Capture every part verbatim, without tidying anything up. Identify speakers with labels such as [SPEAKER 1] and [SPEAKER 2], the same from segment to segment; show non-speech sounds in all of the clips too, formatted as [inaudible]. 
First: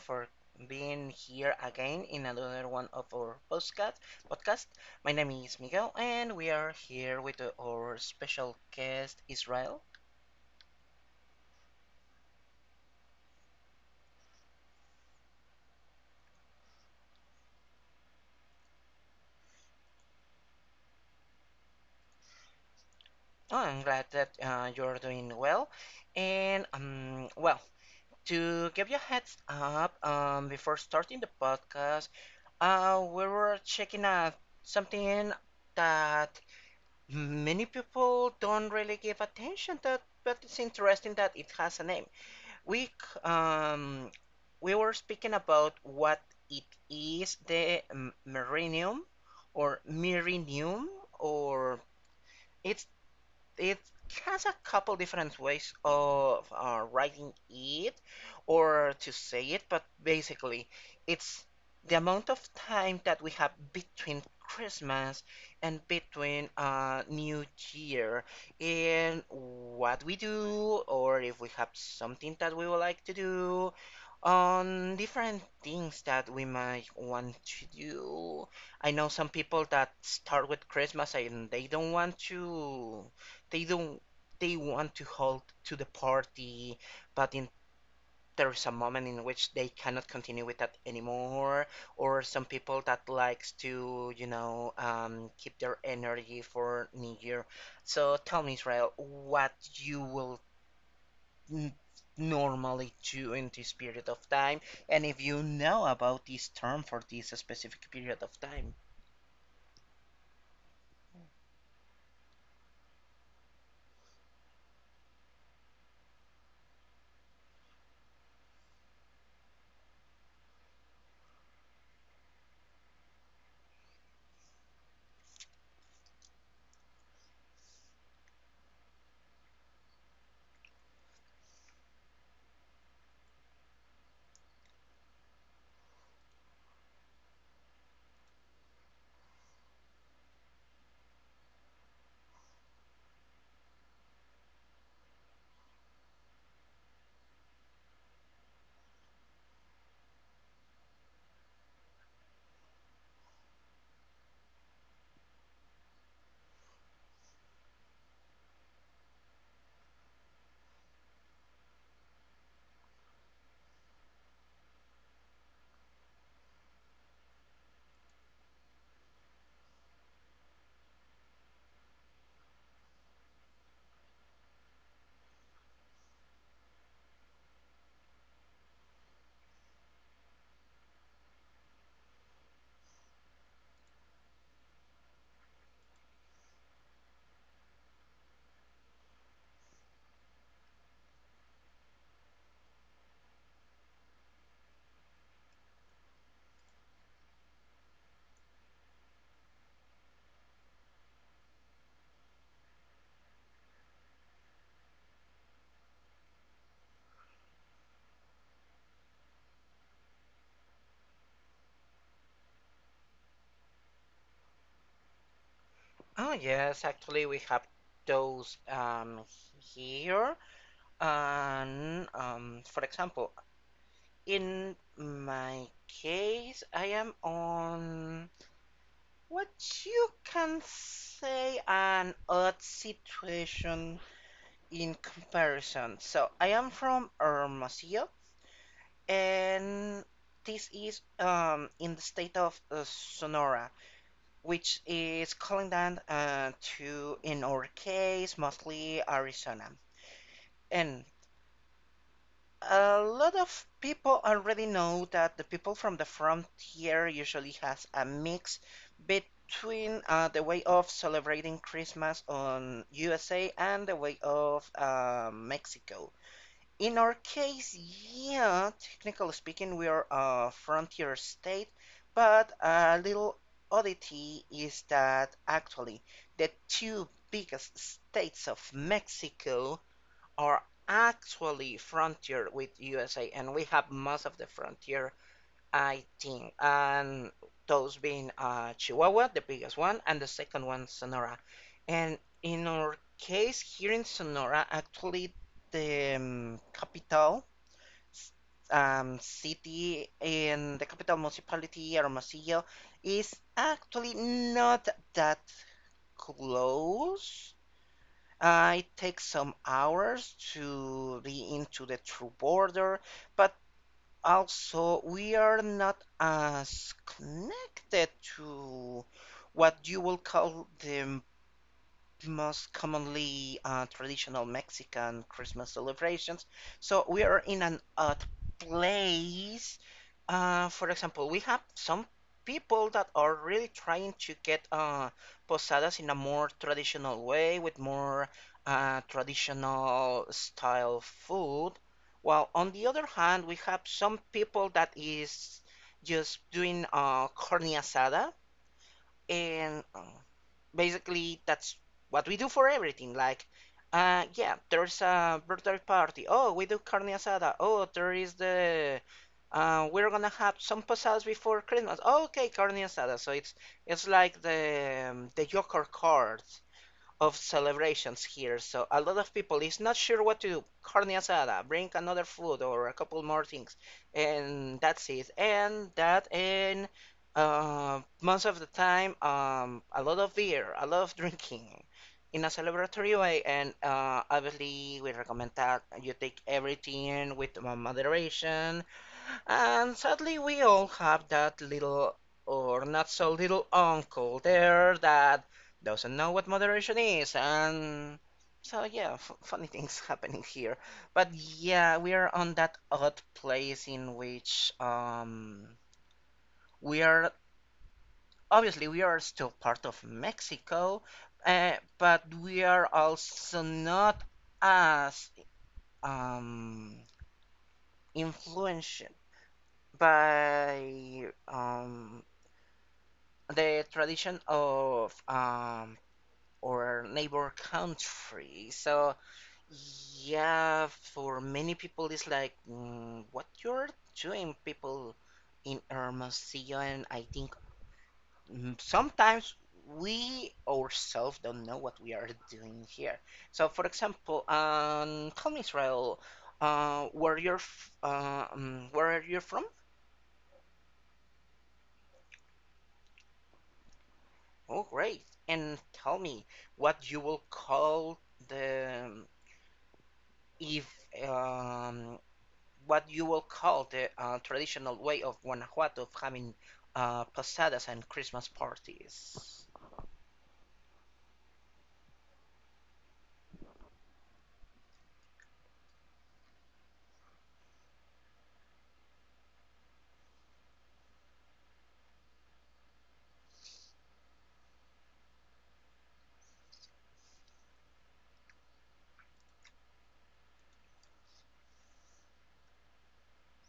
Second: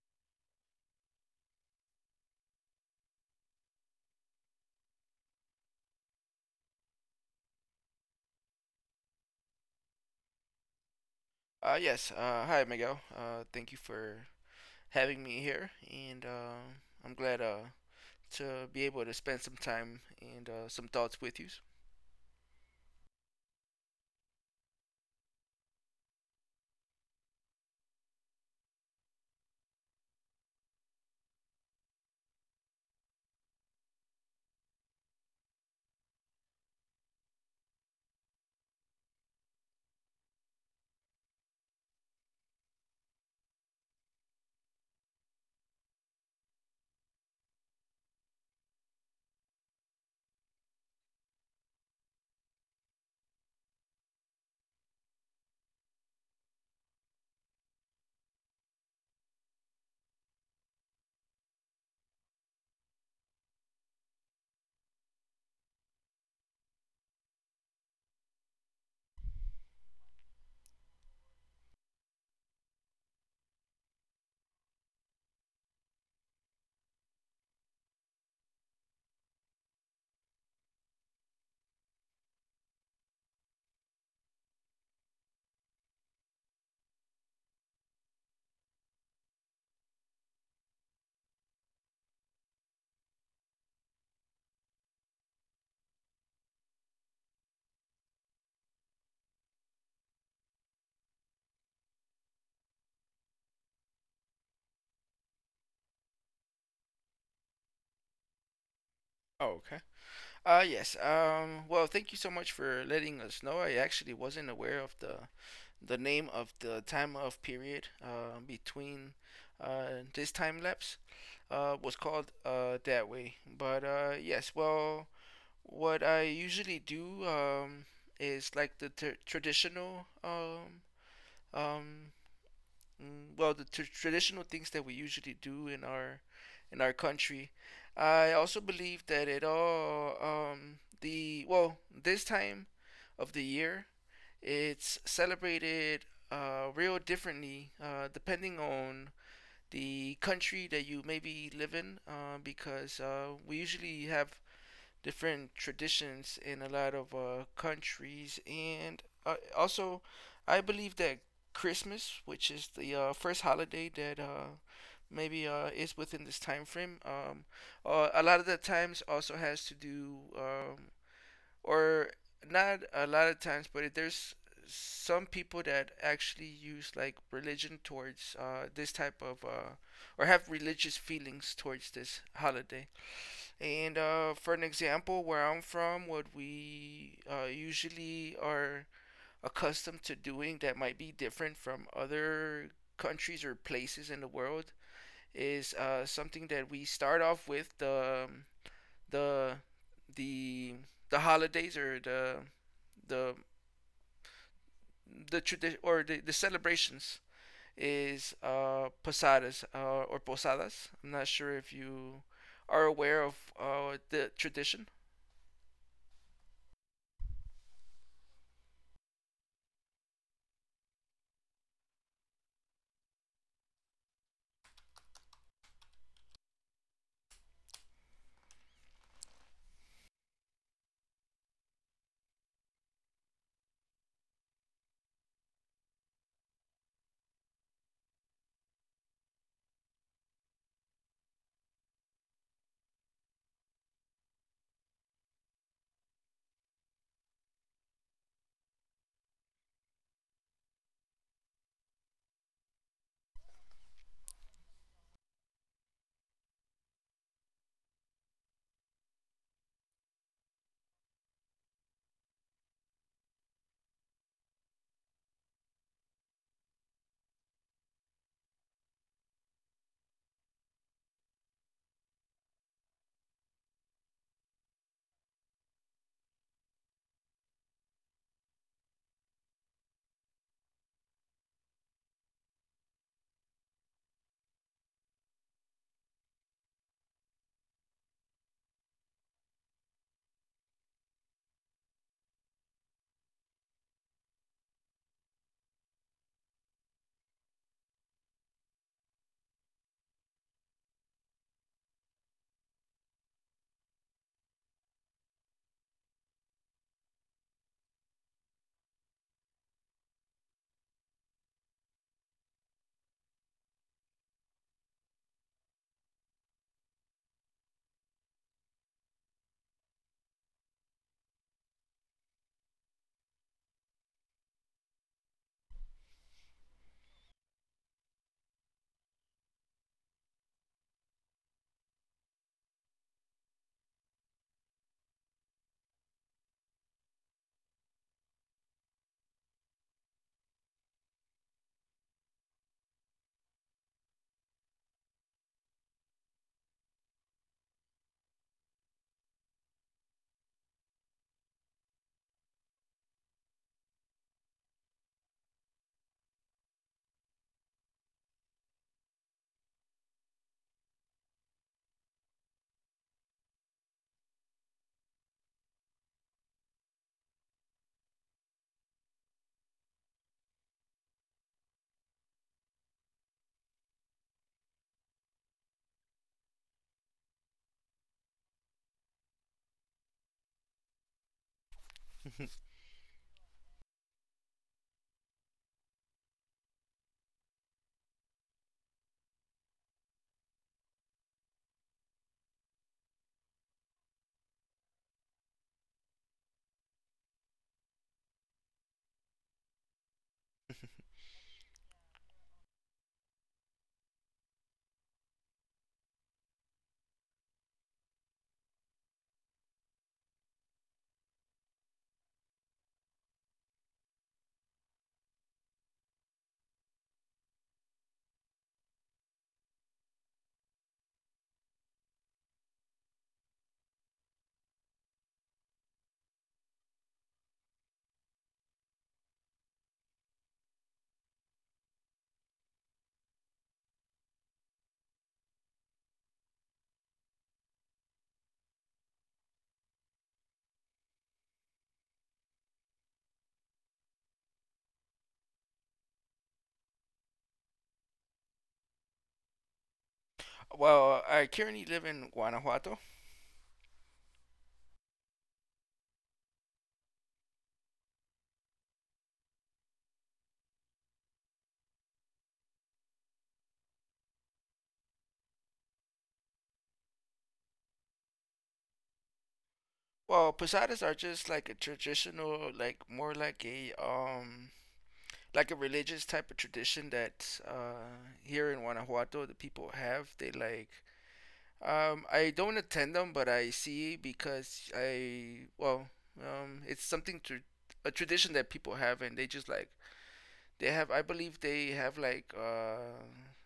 [SPEAKER 1] for being here again in another one of our podcast. Podcast. My name is Miguel, and we are here with uh, our special guest Israel.
[SPEAKER 2] Uh, yes. Uh, hi, Miguel. Uh, thank you for having me here, and uh, I'm glad uh, to be able to spend some time and uh, some thoughts with you.
[SPEAKER 1] Oh, I'm glad that uh, you're doing well. And um, well, to give you a heads up, um, before starting the podcast, uh, we were checking out something that many people don't really give attention to, but it's interesting that it has a name. we c- um we were speaking about what it is, the m- Meridium, or Meridium, or it's it has a couple different ways of uh, writing it or to say it. But basically, it's the amount of time that we have between Christmas and between uh, New Year, and what we do, or if we have something that we would like to do, on different things that we might want to do. I know some people that start with Christmas and they don't want to they don't they want to hold to the party, but in there's a moment in which they cannot continue with that anymore. Or some people that likes to you know um, keep their energy for New Year. So tell me, Israel, what you will n- normally do in this period of time, and if you know about this term for this specific period of time.
[SPEAKER 2] Oh, okay. Uh, yes. Um, well, thank you so much for letting us know. I actually wasn't aware of the the name of the time of period, uh, between, uh, this time lapse uh, was called uh, that way. But uh, yes, well, what I usually do um, is like the tr traditional, um, um, mm, well, the tr traditional things that we usually do in our in our country. I also believe that it all um, the well this time of the year, it's celebrated uh, real differently, uh, depending on the country that you maybe live in, uh, because uh, we usually have different traditions in a lot of uh, countries, and uh, also, I believe that Christmas, which is the uh, first holiday that uh, maybe uh, is within this time frame, um, uh, a lot of the times also has to do, um, or not a lot of times, but there's some people that actually use, like, religion towards, uh, this type of, uh, or have religious feelings towards this holiday. And uh, for an example, where I'm from, what we uh, usually are accustomed to doing that might be different from other countries or places in the world is uh, something that we start off with the um, the the the holidays, or the the the tradition, or the, the celebrations is uh, posadas uh, or posadas. I'm not sure if you are aware of uh, the tradition.
[SPEAKER 1] Oh yes, actually we have those um, here. And um, for example, in my case, I am on what you can say an odd situation in comparison. So I am from Hermosillo, and this is um, in the state of uh, Sonora, which is calling down uh, to, in our case, mostly Arizona. And a lot of people already know that the people from the frontier usually has a mix between uh, the way of celebrating Christmas on U S A and the way of uh, Mexico. In our case, yeah, technically speaking, we are a frontier state, but a little oddity is that actually the two biggest states of Mexico are actually frontier with U S A, and we have most of the frontier, I think, and those being uh, Chihuahua, the biggest one, and the second one, Sonora. And in our case here in Sonora, actually, the um, capital um, city and the capital municipality, Hermosillo, is actually not that close. Uh, it takes some hours to be into the true border, but also we are not as connected to what you will call the the most commonly uh, traditional Mexican Christmas celebrations. So we are in an odd place. Uh, for example, we have some people that are really trying to get uh, posadas in a more traditional way with more uh, traditional style food. While on the other hand, we have some people that is just doing uh, carne asada, and uh, basically that's what we do for everything. Like, uh, yeah, there's a birthday party. Oh, we do carne asada. Oh, there is the uh, we're gonna have some posadas before Christmas. Oh, okay, carne asada. So it's it's like the um, the Joker cards of celebrations here. So a lot of people is not sure what to do. Carne asada, bring another food or a couple more things, and that's it. And that and uh, most of the time, um, a lot of beer, a lot of [laughs] drinking. In a
[SPEAKER 2] [laughs]
[SPEAKER 1] celebratory way. And uh, obviously, we recommend that you take everything with uh, moderation, and sadly, we all have that little or not so little uncle there that doesn't know what moderation is. And so, yeah, f- funny things [laughs] happening here. But yeah, we are on that odd place in which um, we are obviously we are still part of Mexico, uh, but we are also not as um, influenced by um the tradition of um our neighbor country. So yeah, for many people it's like, mm, what you're doing, people in Hermosillo? And I think, mm, sometimes we ourselves don't know what we are doing here. So for example, um, come Israel, uh, where you're, f- uh, um, where you're from?
[SPEAKER 2] Well, I currently live in Guanajuato.
[SPEAKER 1] Oh, great! And tell me what you will call the if um, what you will call the uh, traditional way of Guanajuato of having uh, posadas and Christmas parties.
[SPEAKER 2] Well, posadas are just like a traditional, like more like a um like a religious type of tradition that uh here in Guanajuato the people have. They like um I don't attend them, but I see because I well um it's something to a tradition that people have, and they just, like, they have, I believe they have, like, uh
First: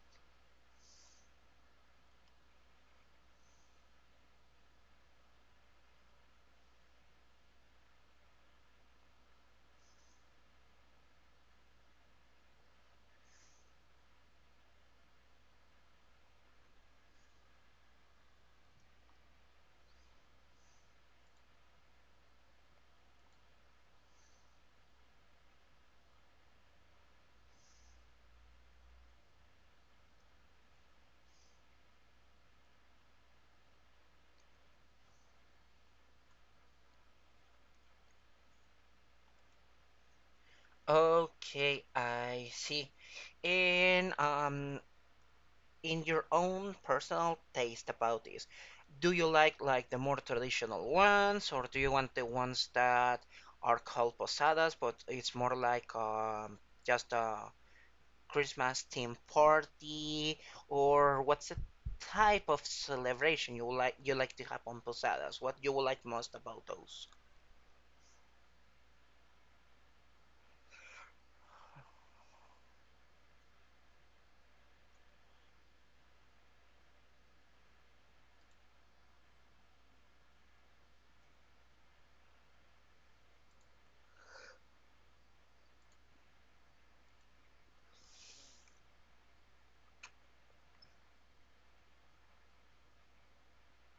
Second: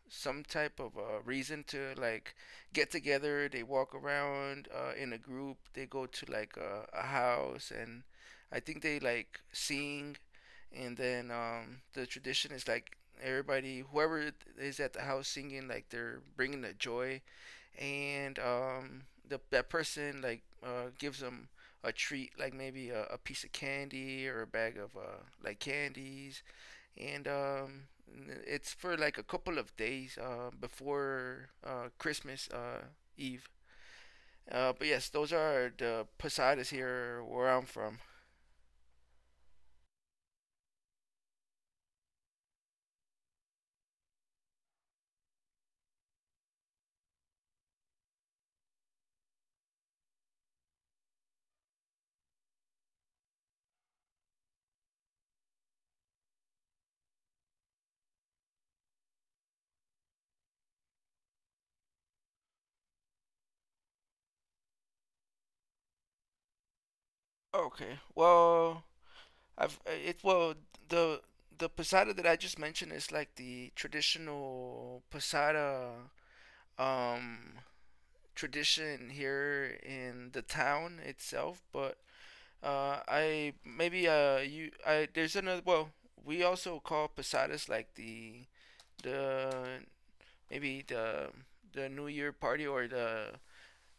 [SPEAKER 2] some type of uh, reason to, like, get together. They walk around uh, in a group. They go to, like, a, a house, and I think they, like, sing. And then um the tradition is like everybody whoever is at the house singing, like, they're bringing the joy, and um, the that person, like, uh, gives them a treat, like maybe a, a piece of candy or a bag of uh, like candies, and um, it's for like a couple of days uh, before uh, Christmas uh, Eve. Uh, but yes, those are the posadas here where I'm from.
[SPEAKER 1] Okay, I see. And um, in your own personal taste about this, do you like like the more traditional ones, or do you want the ones that are called posadas, but it's more like um, just a Christmas theme party? Or what's the type of celebration you like you like to have on posadas? What you would like most about those?
[SPEAKER 2] Okay, well, I've uh, it well the the posada that I just mentioned is like the traditional posada um tradition here in the town itself, but uh, I, maybe, uh you, I, there's another, well, we also call posadas, like, the the maybe the the New Year party, or the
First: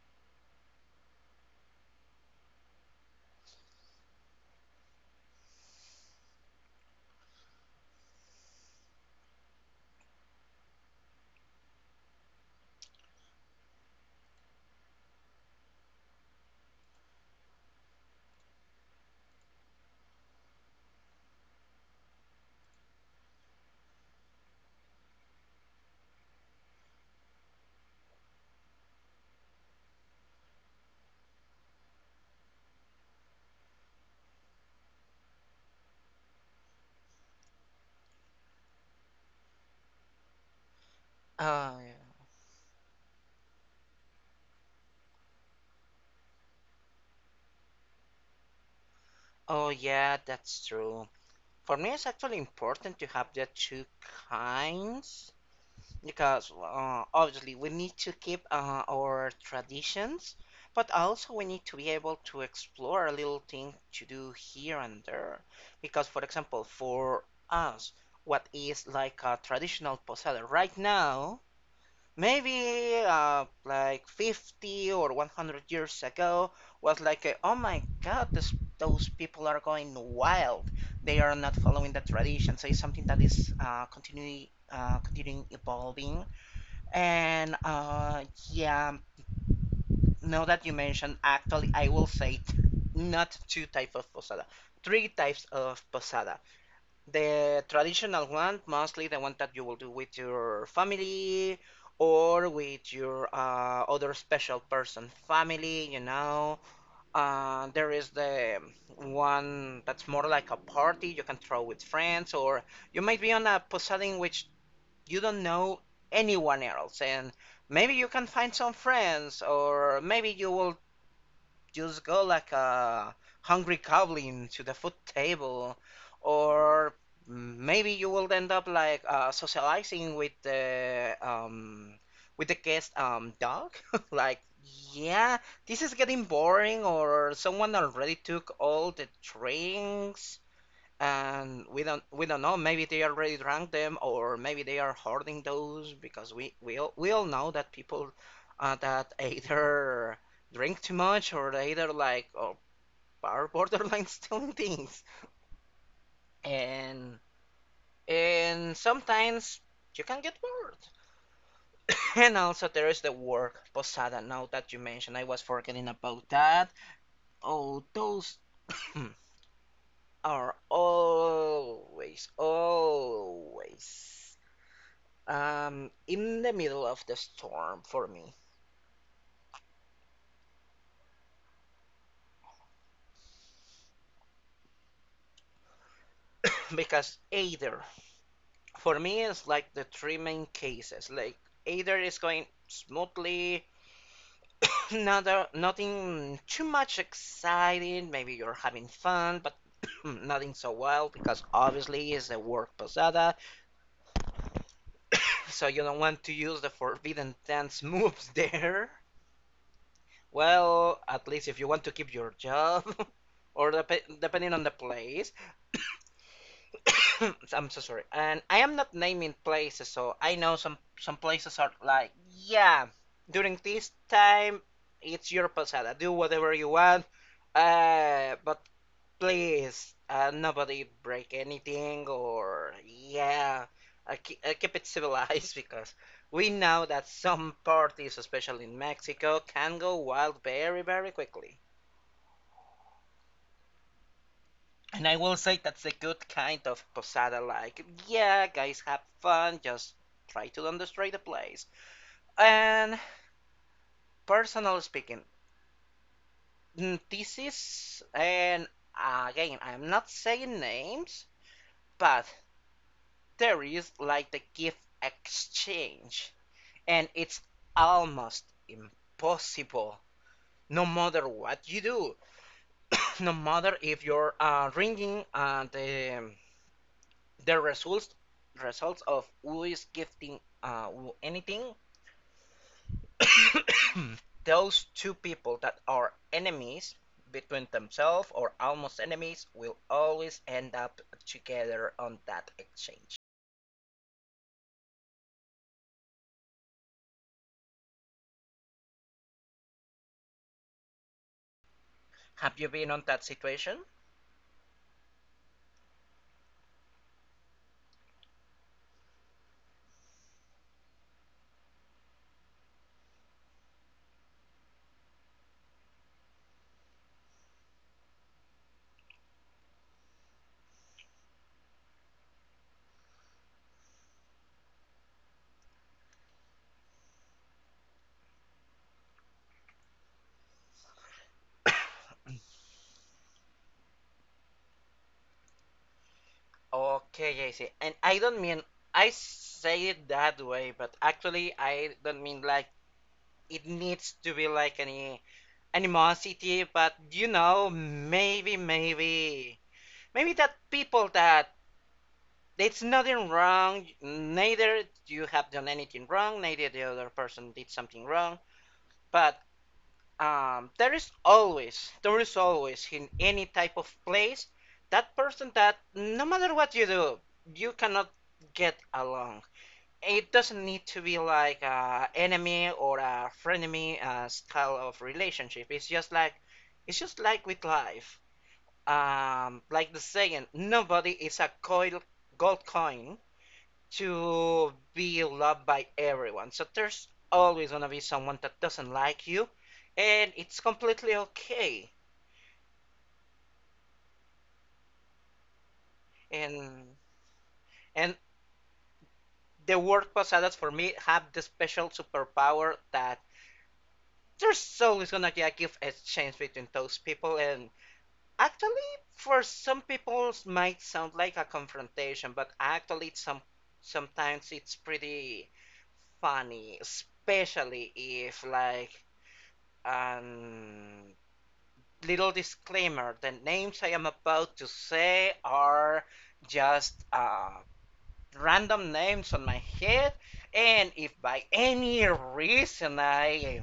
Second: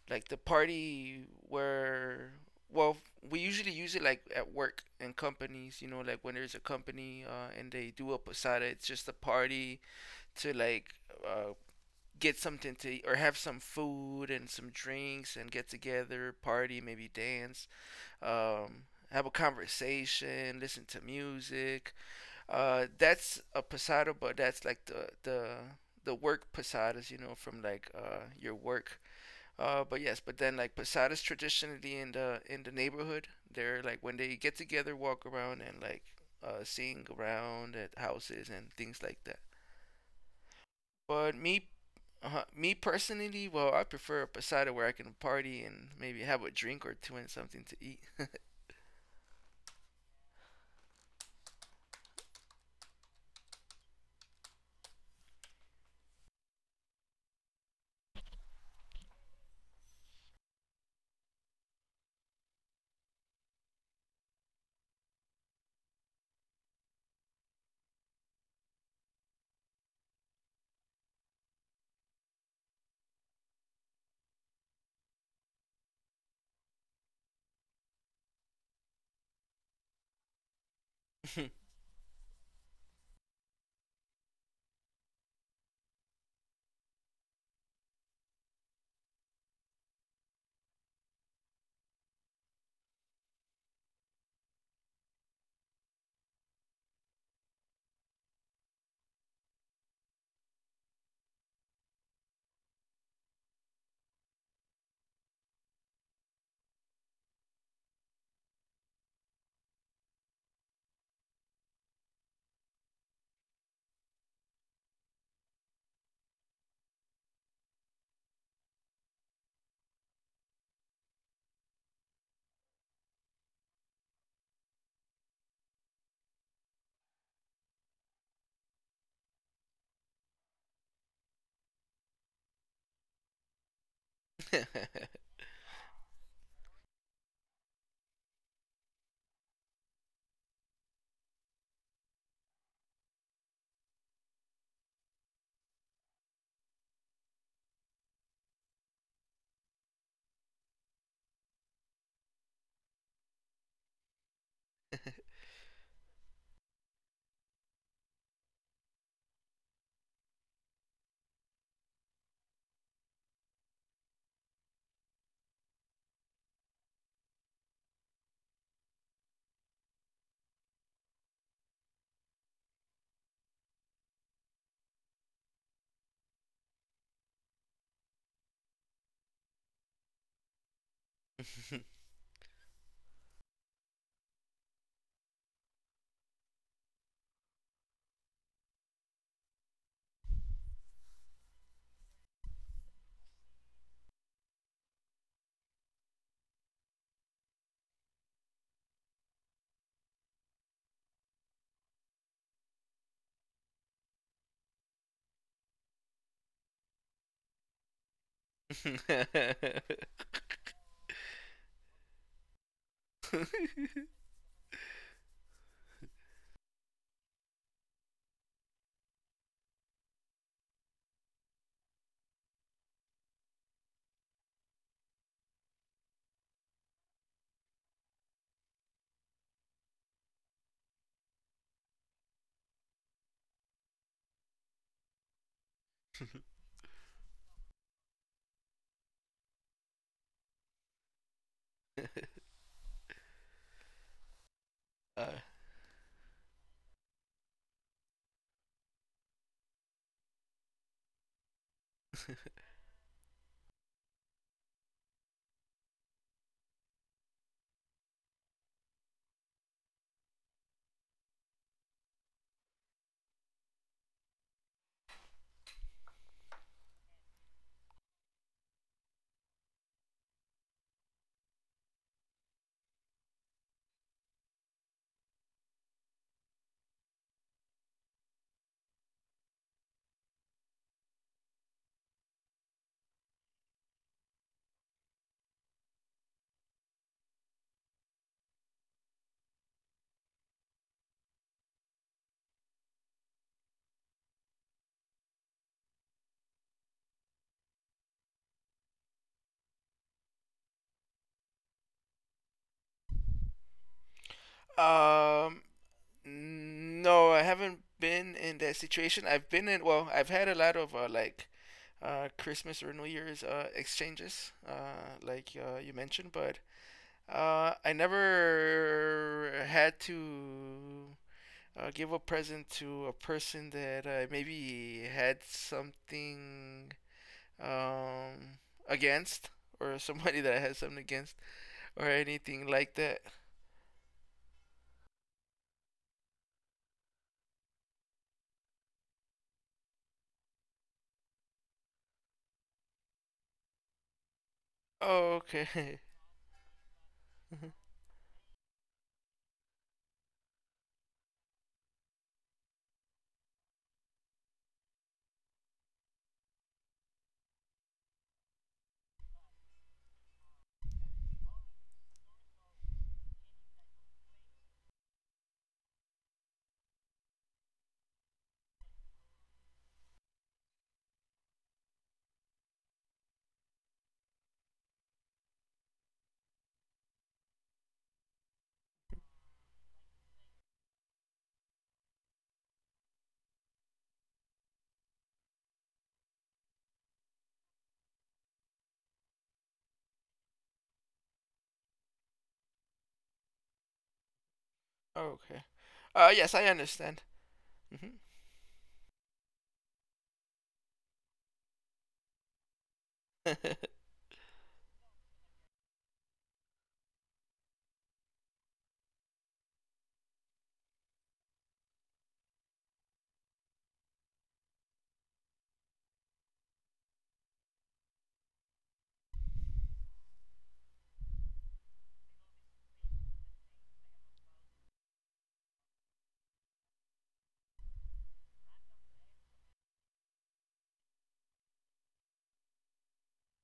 [SPEAKER 2] like the party where, well, we usually use it like at work and companies, you know, like when there's a company, uh, and they do a posada, it's just a party to, like, uh, get something to eat or have some food and some drinks and get together, party, maybe dance, um, have a conversation, listen to music. Uh, that's a posada, but that's like the the the work posadas, you know, from like uh, your work. Uh, but yes, but then, like, posadas traditionally in the in the neighborhood, they're like when they get together, walk around and, like, uh, seeing around at houses and things like that. But me,
[SPEAKER 1] Oh yeah.
[SPEAKER 2] uh, me personally, well, I prefer a posada where I can party and maybe have a drink or two and something to eat.
[SPEAKER 1] Oh yeah, that's true. For me, it's actually important to have the two kinds, because uh, obviously we need to keep uh, our traditions, but also we need to be able to explore a little thing to do here and there. Because, for example, for us, what is like a traditional posada right now, maybe uh, like fifty or one hundred years ago, was like, a, oh my God, this, those people are going wild. They are not following the tradition. So it's something that is uh, continuing, uh, continuing evolving. And uh, yeah, now that you mentioned, actually, I will say t- not two types of posada, three types of posada. The traditional one, mostly the one that you will do with your family or with your uh, other special person, family, you know. Uh, there is the one that's more like a party you can throw with friends, or you might be on a posada in which you don't know anyone else, and maybe you can find some friends, or maybe you will just go like a hungry goblin to the food table. Or maybe you will end up like uh, socializing with the um, with the guest um, dog, [laughs] like, yeah, this is getting boring, or someone already took all the drinks, and we don't we don't know, maybe they already drank them, or maybe they are hoarding those, because we we all, we all know that people uh, that [laughs] either drink too much, or they either like or are [laughs] borderline stealing things. and and sometimes you can get bored. [coughs] And also there is the work posada, now that you mentioned. I was forgetting about that. Oh, those [coughs] are always, always Um, in the middle of the storm for me, [laughs] because either, for me it's like the three main cases. Like, either is going smoothly, [laughs] another nothing too much exciting. Maybe you're having fun, but [clears throat] nothing so, well, because obviously it's a work posada, so you don't want to use the forbidden dance [laughs] moves there.
[SPEAKER 2] [laughs]
[SPEAKER 1] Well, at least if you want to keep your job, [laughs] or dep- depending on the place, [coughs] I'm so sorry. And I am not naming places, so I know some some places are like, yeah, during this time it's your posada. Do whatever you want. Uh, but please, uh, nobody break anything. Or yeah, uh, keep, uh, keep it [laughs] civilized, because we know that some parties, especially in Mexico, can go wild very, very quickly. And I will
[SPEAKER 2] uh,
[SPEAKER 1] say that's a good kind of posada, like, yeah, guys, have fun, just try to don't destroy the place. And personally speaking, mm, this is, and again, I'm not saying names, but there is like the gift exchange, and it's almost impossible no matter what you do, [coughs] no matter if you're uh, ringing uh, the the results results of who is gifting uh, who, anything. [coughs] Those two people that are enemies between themselves, or almost enemies, will always end up together on that exchange. Have you been on that situation?
[SPEAKER 2] um, no, I haven't been in that situation. I've been in, well, I've had a lot of, uh, like, uh, Christmas or New Year's uh, exchanges, uh, like uh, you mentioned, but uh, I never had to, uh, give a present to a person that I maybe had something, um, against, or [laughs] somebody that I had something against, or
[SPEAKER 1] [coughs]
[SPEAKER 2] anything like that.
[SPEAKER 1] Okay, I see. And I don't mean, I say it that way, but actually I don't mean like it needs to be like any
[SPEAKER 2] Okay. [laughs]
[SPEAKER 1] animosity. But you know, maybe maybe maybe that people that, it's nothing wrong, neither you have done anything wrong, neither the other person did something wrong, but um, there is always, there is always in any type of place that person that no matter what you do, you cannot get along. It doesn't need to be like a enemy or a frenemy uh, style of relationship. It's just like it's just like with life. Um, like the saying, nobody is a coil, gold coin to be loved by everyone. So there's always gonna be someone that doesn't like you, and it's completely okay.
[SPEAKER 2] Okay. Uh, yes, I
[SPEAKER 1] And
[SPEAKER 2] understand. Hmm.
[SPEAKER 1] and the word posadas for me have the special superpower that
[SPEAKER 2] [laughs]
[SPEAKER 1] there's always gonna be a gift exchange between those people. And actually, for some people, it might sound like a confrontation, but actually, it's some sometimes it's pretty funny, especially if like um little disclaimer, the names I am about to say are just uh random names on my head. And if by any reason I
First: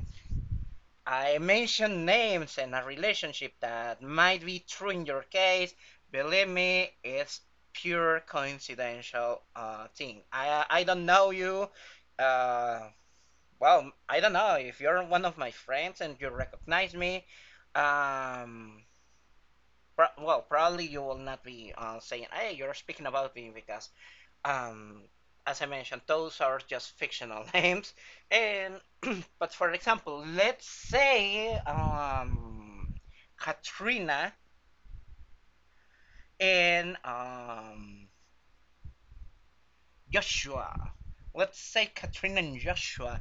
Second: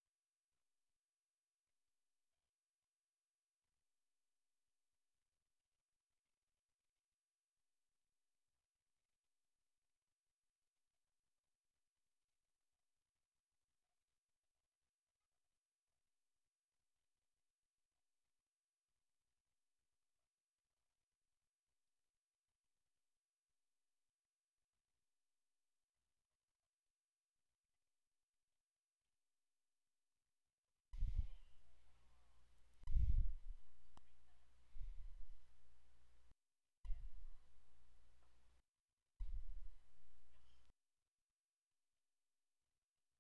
[SPEAKER 1] I mention names and a relationship that might be true in your case, believe me, it's pure coincidental uh, thing. I I don't know you. Uh, well, I don't know. If you're one of my friends and you recognize me, um, pro well, probably you will not be uh, saying, "Hey, you're speaking about me," because, um, as I mentioned, those are just fictional [laughs] names. And [clears throat] but for example, let's say um, Katrina and um, Joshua. Let's say Katrina and Joshua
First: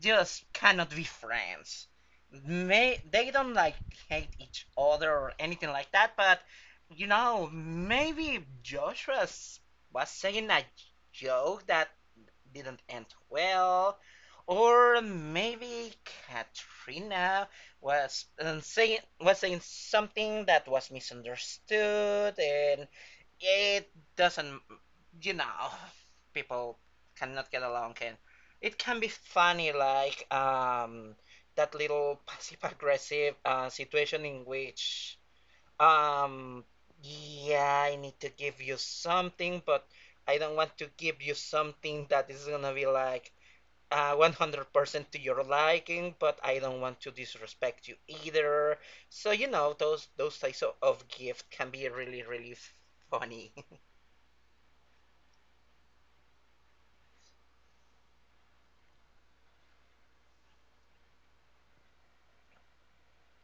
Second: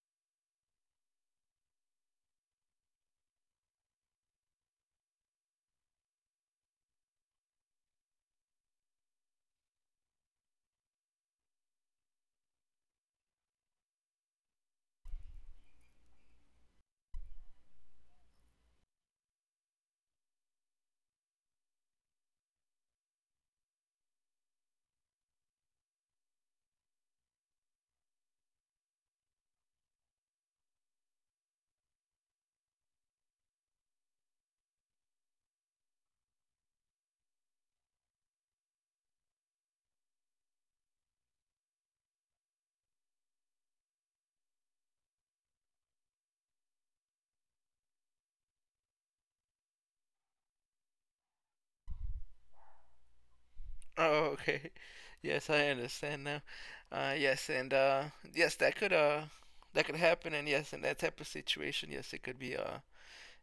[SPEAKER 1] just cannot be friends. May they don't like hate each other or anything like that, but you know, maybe Joshua was saying a joke that didn't end well, or maybe Katrina was um, saying was saying something that was misunderstood, and it doesn't, you know, people cannot get along, and it can be funny, like um that little passive aggressive uh, situation in which um yeah, I need to give you something, but I don't want to give you something that is gonna be like uh, one hundred percent to your liking, but I don't want to disrespect you either. So you know, those those types of, of gift can be really, really funny. [laughs]
[SPEAKER 2] Oh, okay. Yes, I understand now. Uh, yes, and uh, yes, that could uh, that could happen, and yes, in that type of situation, yes, it could be uh,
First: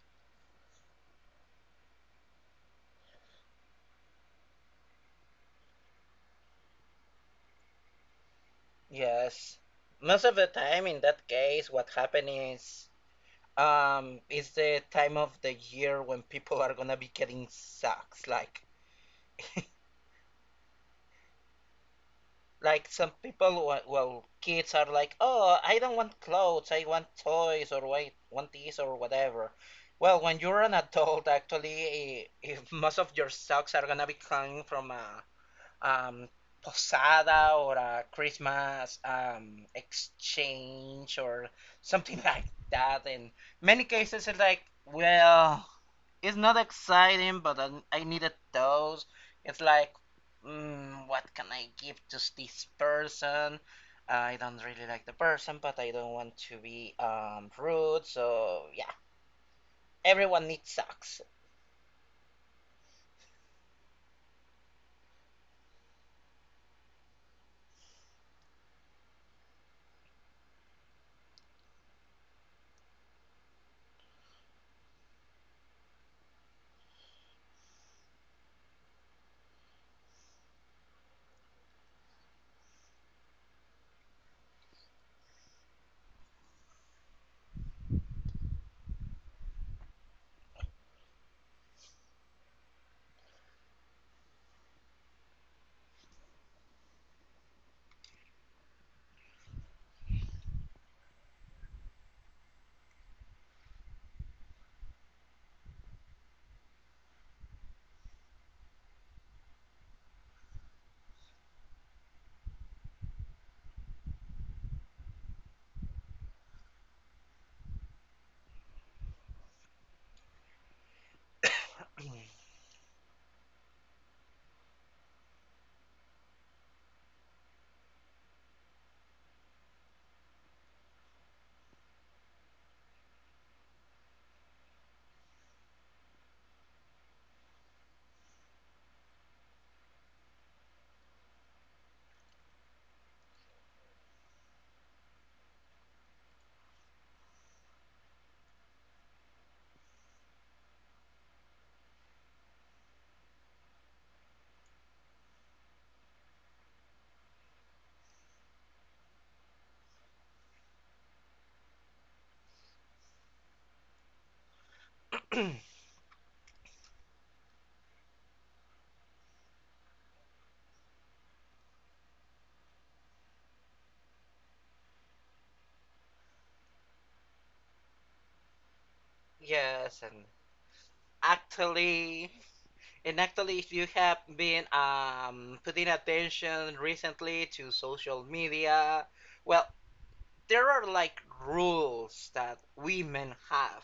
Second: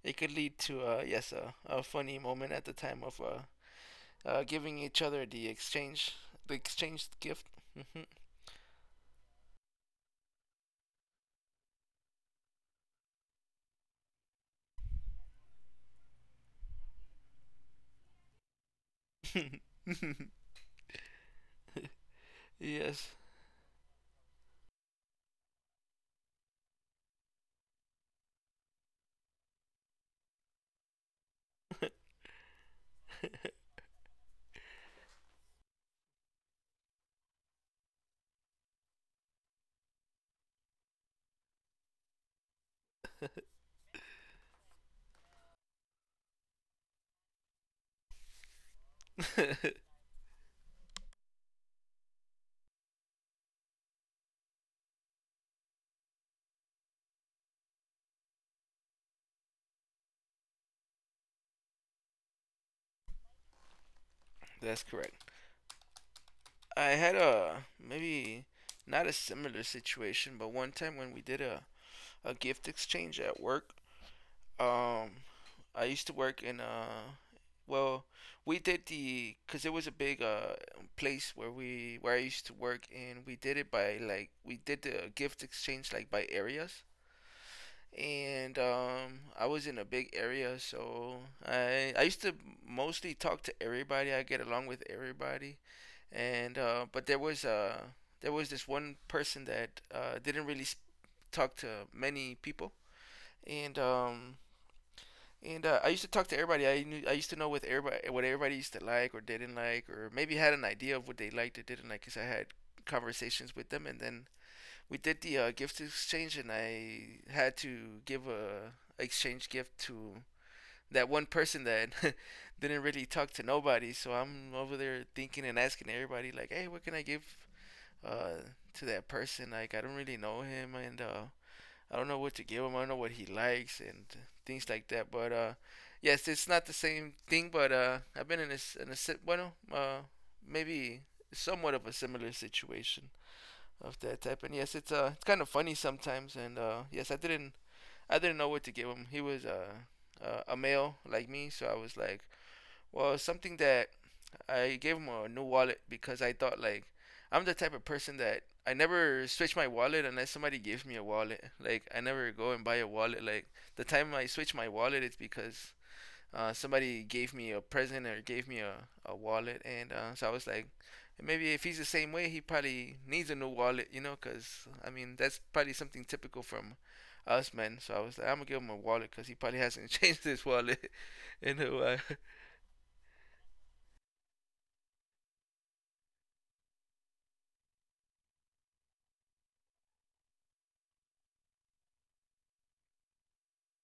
[SPEAKER 2] it could lead to, uh, yes, a, a funny moment at the time of, uh, uh, giving each other the exchange, the exchanged gift.
[SPEAKER 1] Yes. Most of the time in that case what happen is um is the time of the year when people are gonna be getting socks, like [laughs]
[SPEAKER 2] [laughs]
[SPEAKER 1] like some
[SPEAKER 2] Yes,
[SPEAKER 1] people wa- well kids are like, oh, I don't want clothes, I want toys or I want this or whatever. Well, when you're an adult, actually, eh, if [laughs] most of your socks are gonna be coming from a um, posada or a Christmas um, exchange or something [laughs] like that. In many cases, it's like, well, it's not exciting, but I, I needed those. It's like, mm, what can I give to this person? I don't really like the person, but I don't want to be um, rude. So yeah, everyone needs socks.
[SPEAKER 2] that's correct. I had a maybe not a similar situation, but one time when we did a, a gift exchange at work, um, I used to work in a, well, we did the, because it was a big uh place where we where I used to work, and we did it by like we did the gift exchange like by areas. And um, I was in a big area, so I I used to mostly talk to everybody. I get along with everybody, and, uh, but there was uh, there was this one person that uh, didn't really s- talk to many people, and um, and uh, I used to talk to everybody. I knew I used to know what everybody, what everybody used to like or didn't like, or maybe had an idea of what they liked or didn't like, because I had conversations with them, and then we did the uh, gift exchange, and I had to give a exchange gift to that one person that [laughs]
[SPEAKER 1] [coughs]
[SPEAKER 2] didn't really talk to nobody. So I'm over there thinking and asking everybody, like, hey, what can I give, uh, to that person? Like, I don't really know him, and uh, I don't know what to give him. I don't know what he likes and things like that. But uh, yes, it's not the same thing. But uh, I've been in a in a si- bueno, uh, maybe somewhat of a similar situation of that type. And yes, it's uh, it's kind of funny sometimes. And uh, yes, I didn't I didn't know what to give him. He was, uh, uh, a male like me, so I was like, well, something that I gave him a new wallet because I thought, like, I'm the type of person that I never switch my wallet unless somebody gives me a wallet. Like, I never go and buy a wallet. Like, the time I switch my wallet, it's because uh, somebody gave me a present or gave me a, a wallet, and uh, so I was like, maybe if he's the same way, he probably needs a new wallet, you know, because I mean, that's probably something typical from us men. So I was like, I'm gonna give him a wallet because he probably [laughs] hasn't
[SPEAKER 1] Yes,
[SPEAKER 2] changed
[SPEAKER 1] and
[SPEAKER 2] his wallet [laughs] in a while.
[SPEAKER 1] actually, and actually, if you have been um, putting attention recently to social media, well, there are like rules that women have,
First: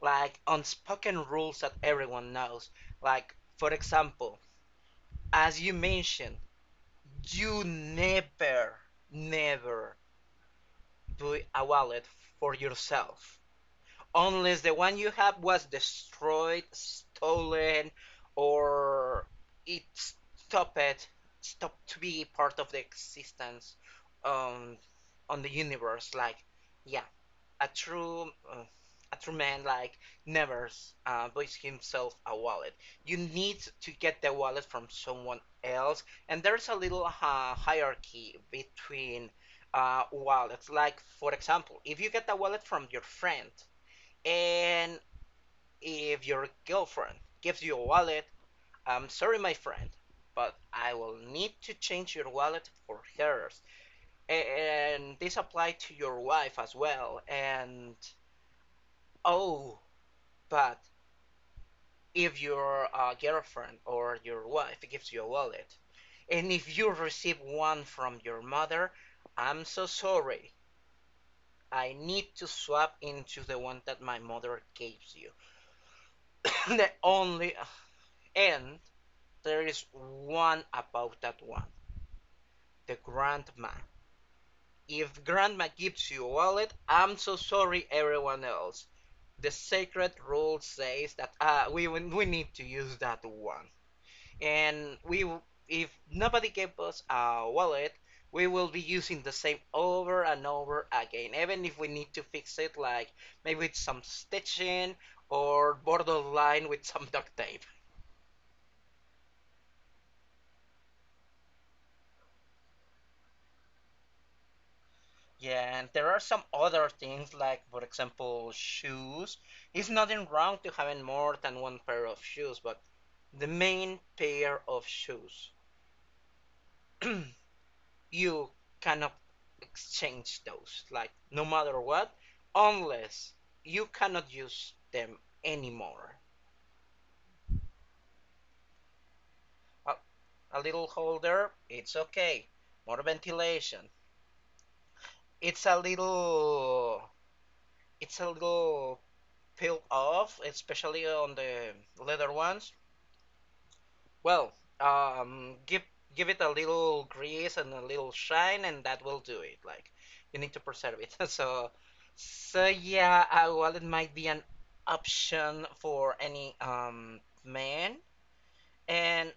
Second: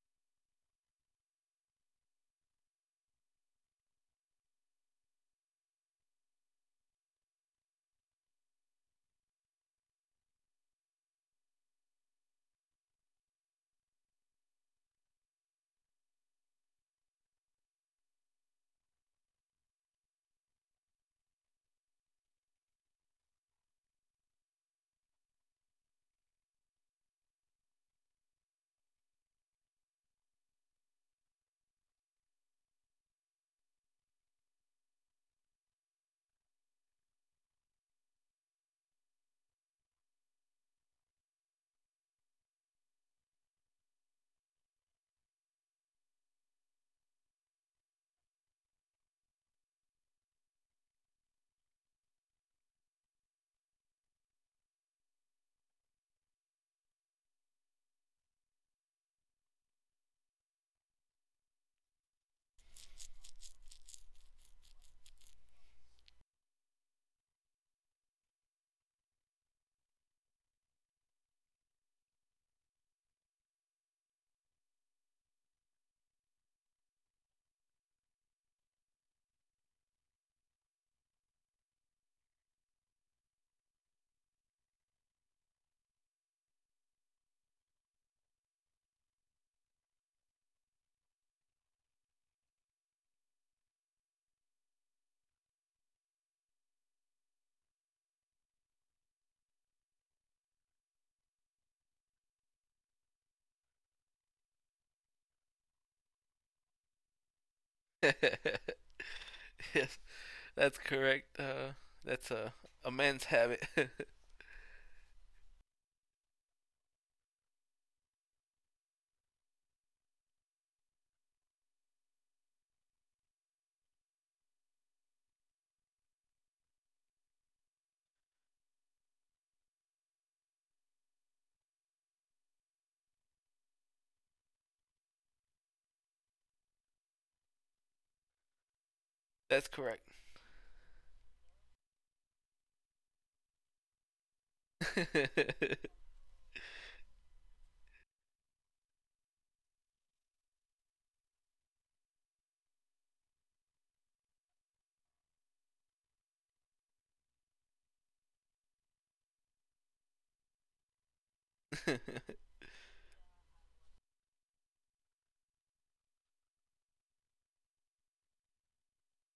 [SPEAKER 1] like unspoken rules that everyone knows. Like, for example, as you mentioned, you never, never buy a wallet for yourself, unless the one you have was destroyed, stolen, or it stopped, stopped to be part of the existence um, on the universe. Like, yeah, a true. Uh, a true man like never uh, buys himself a wallet. You need to get the wallet from someone else, and there's a little uh, hierarchy between uh, wallets. Like for example, if you get a wallet from your friend, and if your girlfriend gives you a wallet, I'm sorry, my friend, but I will need to change your wallet for hers. And this applies to your wife as well. And oh, but if your uh, girlfriend or your wife gives you a wallet, and if you receive one from your mother, I'm so sorry. I need to swap into the one that my mother gives you. [coughs] the only and There is one about that one, the grandma. If grandma gives you a wallet, I'm so sorry, everyone else. The sacred rule says that uh, we we need to use that one, and we, if nobody gave us a wallet, we will be using the same over and over again. Even if we need to fix it, like maybe with some stitching or borderline with some duct tape.
[SPEAKER 2] [laughs] Yes, that's correct. Uh, that's a a man's habit.
[SPEAKER 1] Yeah, and there are some other things like, for example, shoes. It's nothing wrong to having more than one pair of shoes, but the main pair of shoes, [clears throat] you cannot exchange those, like no matter what, unless you cannot use them anymore.
[SPEAKER 2] [laughs] That's
[SPEAKER 1] A,
[SPEAKER 2] correct.
[SPEAKER 1] a little holder, it's okay. More ventilation. It's a little, it's a little peeled off, especially on the leather ones. Well, um, give give it a little grease and a little shine, and that will do it. Like you need to preserve it. [laughs] So,
[SPEAKER 2] [laughs]
[SPEAKER 1] so yeah, uh, well, it might be an option for any um man, and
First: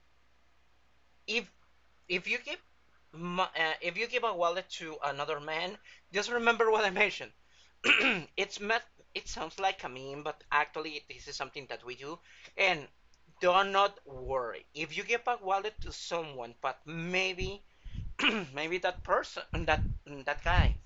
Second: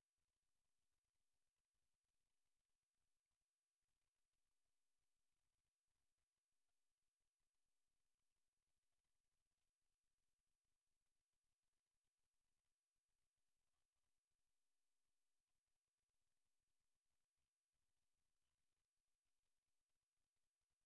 [SPEAKER 1] if if you give Mo- uh, if you give a wallet to another man, just remember what I mentioned. [clears throat] It's met. It sounds like a meme, but actually, this is something that we do. And do not worry. If you give a wallet to someone, but maybe, [clears throat] maybe that person, that that guy,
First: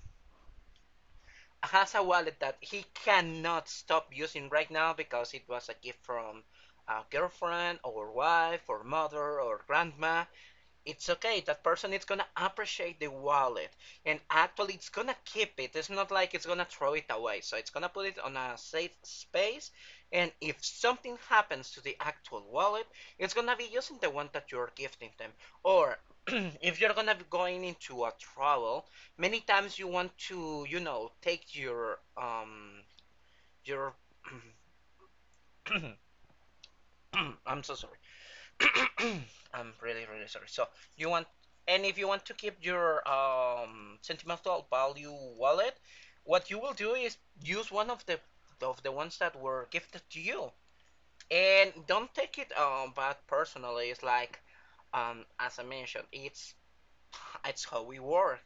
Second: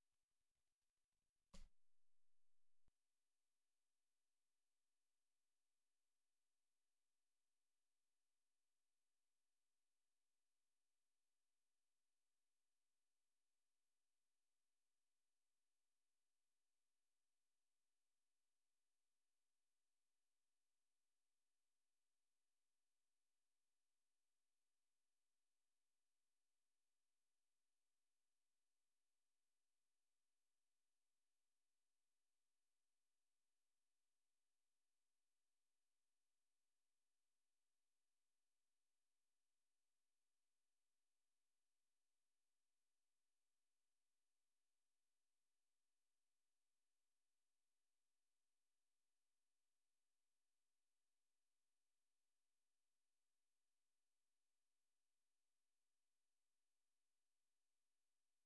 [SPEAKER 1] has a wallet that he cannot stop using right now because it was a gift from a girlfriend or wife or mother or grandma, it's okay. That person is gonna appreciate the wallet, and actually, it's gonna keep it. It's not like it's gonna throw it away. So it's gonna put it on a safe space, and if something happens to the actual wallet, it's gonna be using the one that you're gifting them. Or [clears throat] if you're gonna be going into a travel, many times you want to, you know, take your um your. [clears throat] I'm so sorry. [clears throat] I'm really, really sorry. So you want, and if you want to keep your um, sentimental value wallet, what you will do is use one of the of the ones that were gifted to you, and don't take it um, bad personally. It's like um, as I mentioned, it's it's how we work.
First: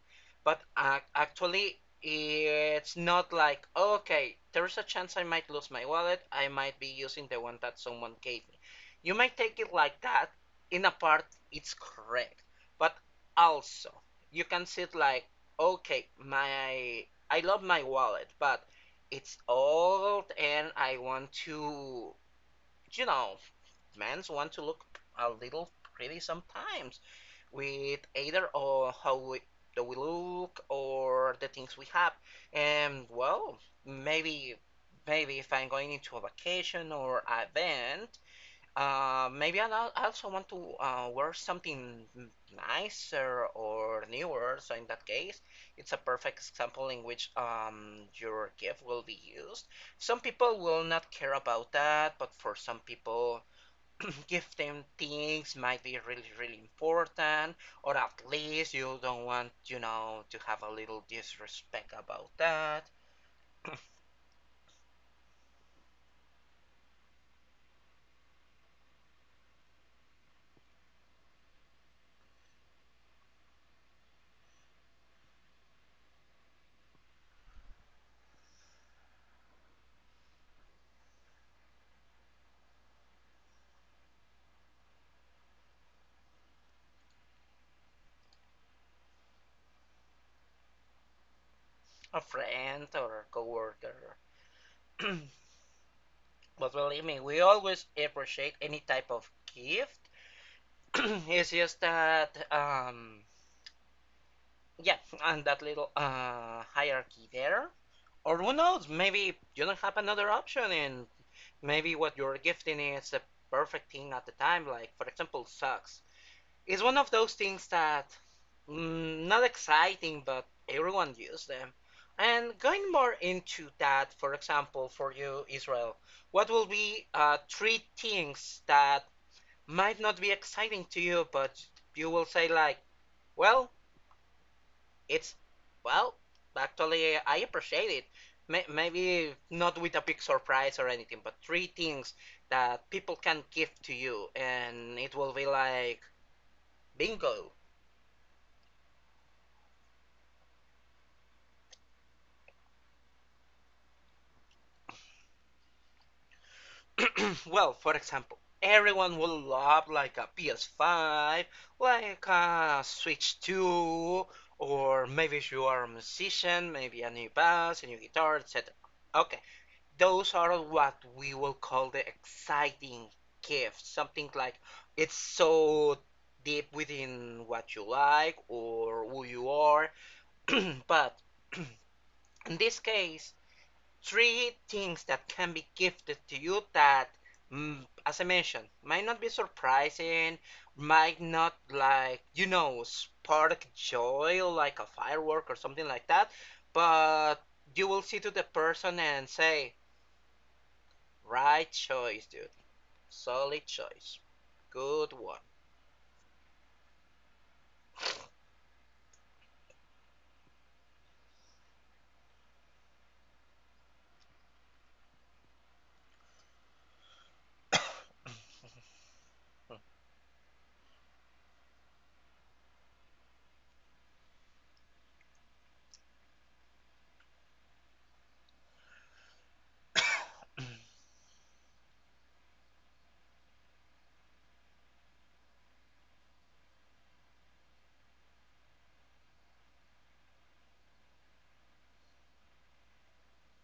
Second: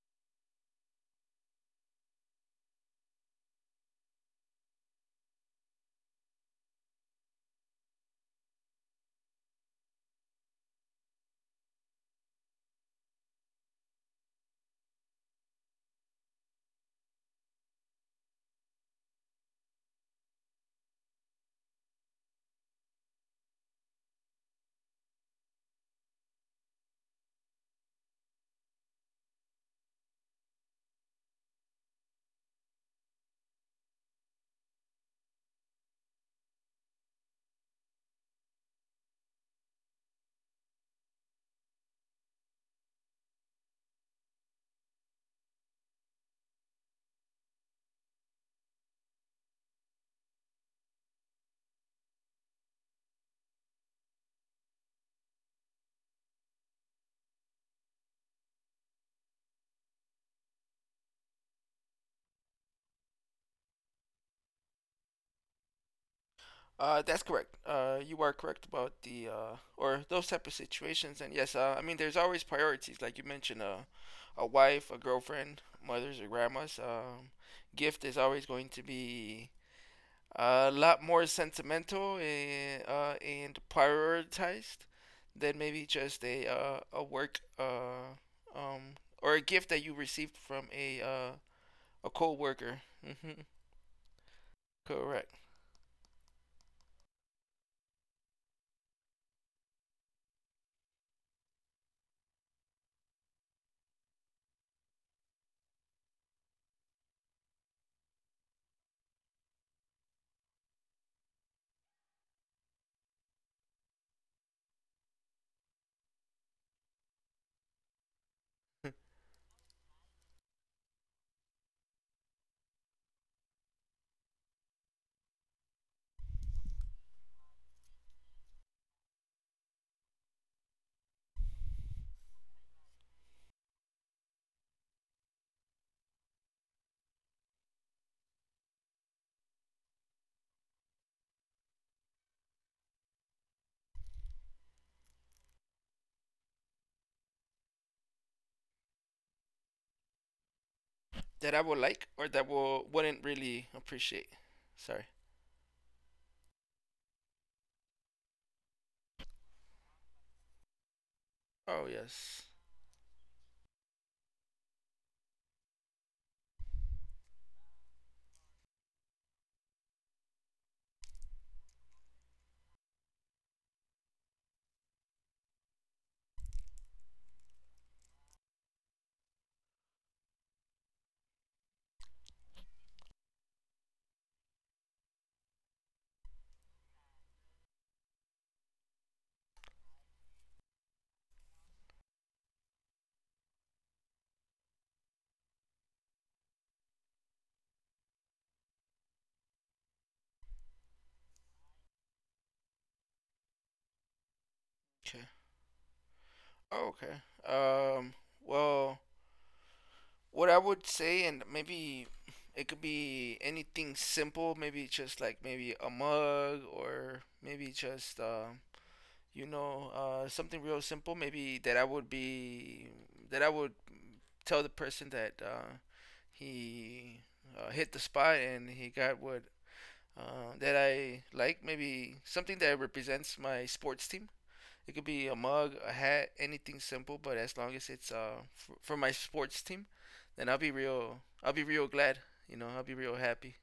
[SPEAKER 1] But uh, actually, it's not like, okay, there's a chance I might lose my wallet. I might be using the one that someone gave me. You might take it like that. In a part, it's correct. But also, you can see it like, okay, my I love my wallet, but it's old and I want to, you know, men want to look a little pretty sometimes with either or how we, do we look or the things we have. And well, maybe, maybe if I'm going into a vacation or an event, uh, maybe I also want to uh, wear something nicer or newer. So in that case, it's a perfect example in which um, your gift will be used. Some people will not care about that, but for some people, [clears throat] give them things might be really, really important, or at least you don't want, you know, to have a little disrespect about that.
[SPEAKER 2] Uh, that's correct. Uh, you are correct about the uh, or those type of situations. And yes, uh, I mean, there's always priorities, like you mentioned: uh, a wife, a girlfriend, mothers or grandmas. Um, gift is always going to be a lot more sentimental and, uh, and prioritized than maybe just a uh, a work, uh, um, or a gift that you received from a uh, a
[SPEAKER 1] A
[SPEAKER 2] coworker.
[SPEAKER 1] friend or a coworker.
[SPEAKER 2] [laughs]
[SPEAKER 1] [clears throat]
[SPEAKER 2] Correct.
[SPEAKER 1] But believe me, we always appreciate any type of gift. [clears throat] It's just that um yeah, and that little uh hierarchy there, or who knows, maybe you don't have another option, and maybe what you're gifting is the perfect thing at the time, like for example, socks. It's one of those things that, mm, not exciting, but everyone uses them. And going more into that, for example, for you, Israel, what will be uh, three things that might not be exciting to you, but you will say like, well, it's well, actually, I appreciate it. Maybe not with a big surprise or anything, but three things that people can give to you, and it will be like bingo.
[SPEAKER 2] That I would like or that will wouldn't really appreciate. Sorry.
[SPEAKER 1] [clears throat] Well, for example, everyone will love like a P S five,
[SPEAKER 2] Oh,
[SPEAKER 1] like
[SPEAKER 2] yes.
[SPEAKER 1] a Switch two, or maybe if you are a musician, maybe a new bass, a new guitar, et cetera. Okay, those are what we will call the exciting gifts. Something like it's so deep within what you like or who you are. [clears throat] But [clears throat] in this case, three things that can be gifted to you that, mm, as I mentioned, might not be surprising, might not like, you know, spark joy like a firework or something like that, but you will see to the person and say, right choice, dude. Solid choice. Good
[SPEAKER 2] Okay.
[SPEAKER 1] one.
[SPEAKER 2] Oh, okay. Um. Well, what I would say, and maybe it could be anything simple. Maybe just, like, maybe a mug, or maybe just, uh, you know,
[SPEAKER 1] [coughs]
[SPEAKER 2] uh, something real simple. Maybe that I would be that I would tell the person that uh, he uh, hit the spot and he got what uh, that I like. Maybe something that represents my sports team. It could be a mug, a hat, anything simple, but as long as it's, uh, for, for my sports team, then I'll be real. I'll be real glad. You know, I'll be real happy.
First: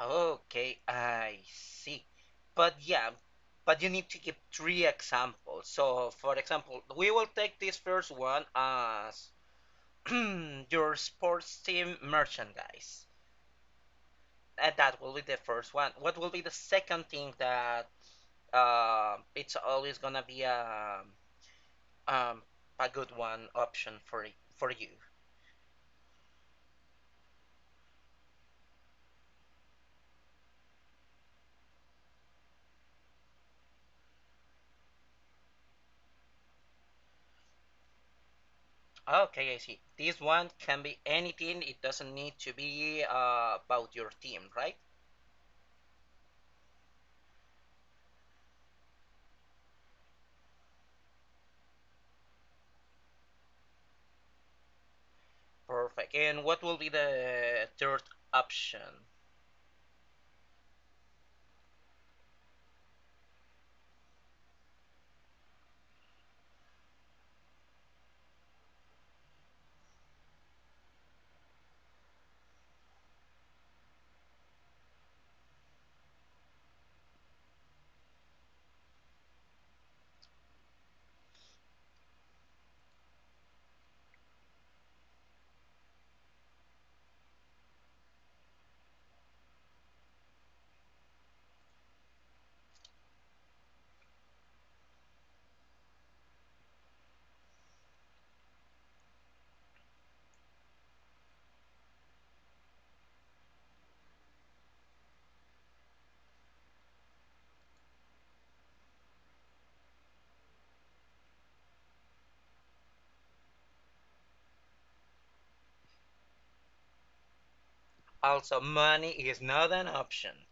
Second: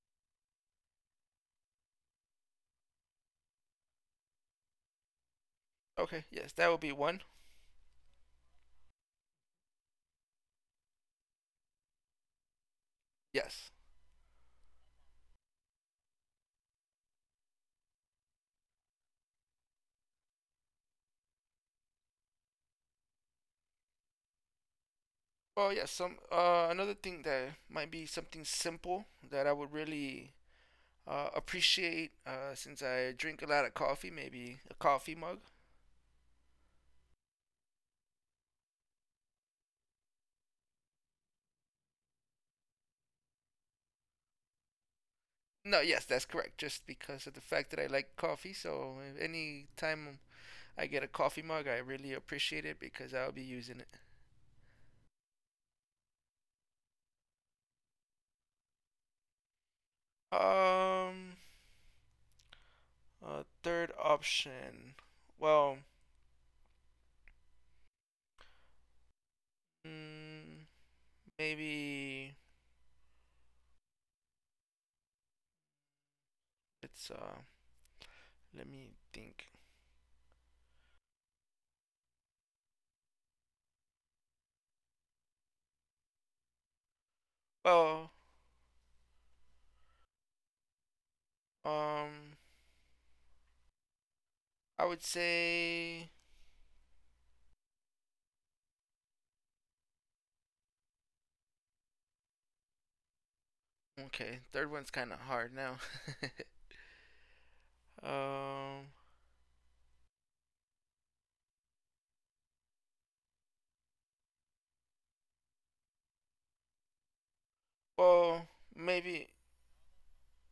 [SPEAKER 1] Okay, I see. But yeah, but you need to give three examples. So,
[SPEAKER 2] Okay,
[SPEAKER 1] for
[SPEAKER 2] yes, that would
[SPEAKER 1] example,
[SPEAKER 2] be
[SPEAKER 1] we
[SPEAKER 2] one.
[SPEAKER 1] will take this first one as [clears throat] your sports team merchandise.
[SPEAKER 2] Yes.
[SPEAKER 1] And that will be the first one. What will be the second thing that uh, it's always gonna be a um, a good one option for y- for you?
[SPEAKER 2] Oh, yes. Some uh, Another thing that might be something simple that I would really, uh, appreciate, uh, since I drink a lot of coffee. Maybe a coffee mug.
[SPEAKER 1] Okay, I see. This one can be anything. It doesn't need to be uh, about your team, right?
[SPEAKER 2] No, yes, that's correct. Just because of the fact that I like coffee, so any time I get a coffee mug, I really appreciate it because I'll be using
[SPEAKER 1] Perfect. And what will be the third option?
[SPEAKER 2] it. Um, uh, third option. Well, mm, maybe it's uh. Let me think. Well, um, I would say, okay. Third one's kind of hard now. [laughs] Um, well,
[SPEAKER 1] Also, money
[SPEAKER 2] maybe,
[SPEAKER 1] is not an option.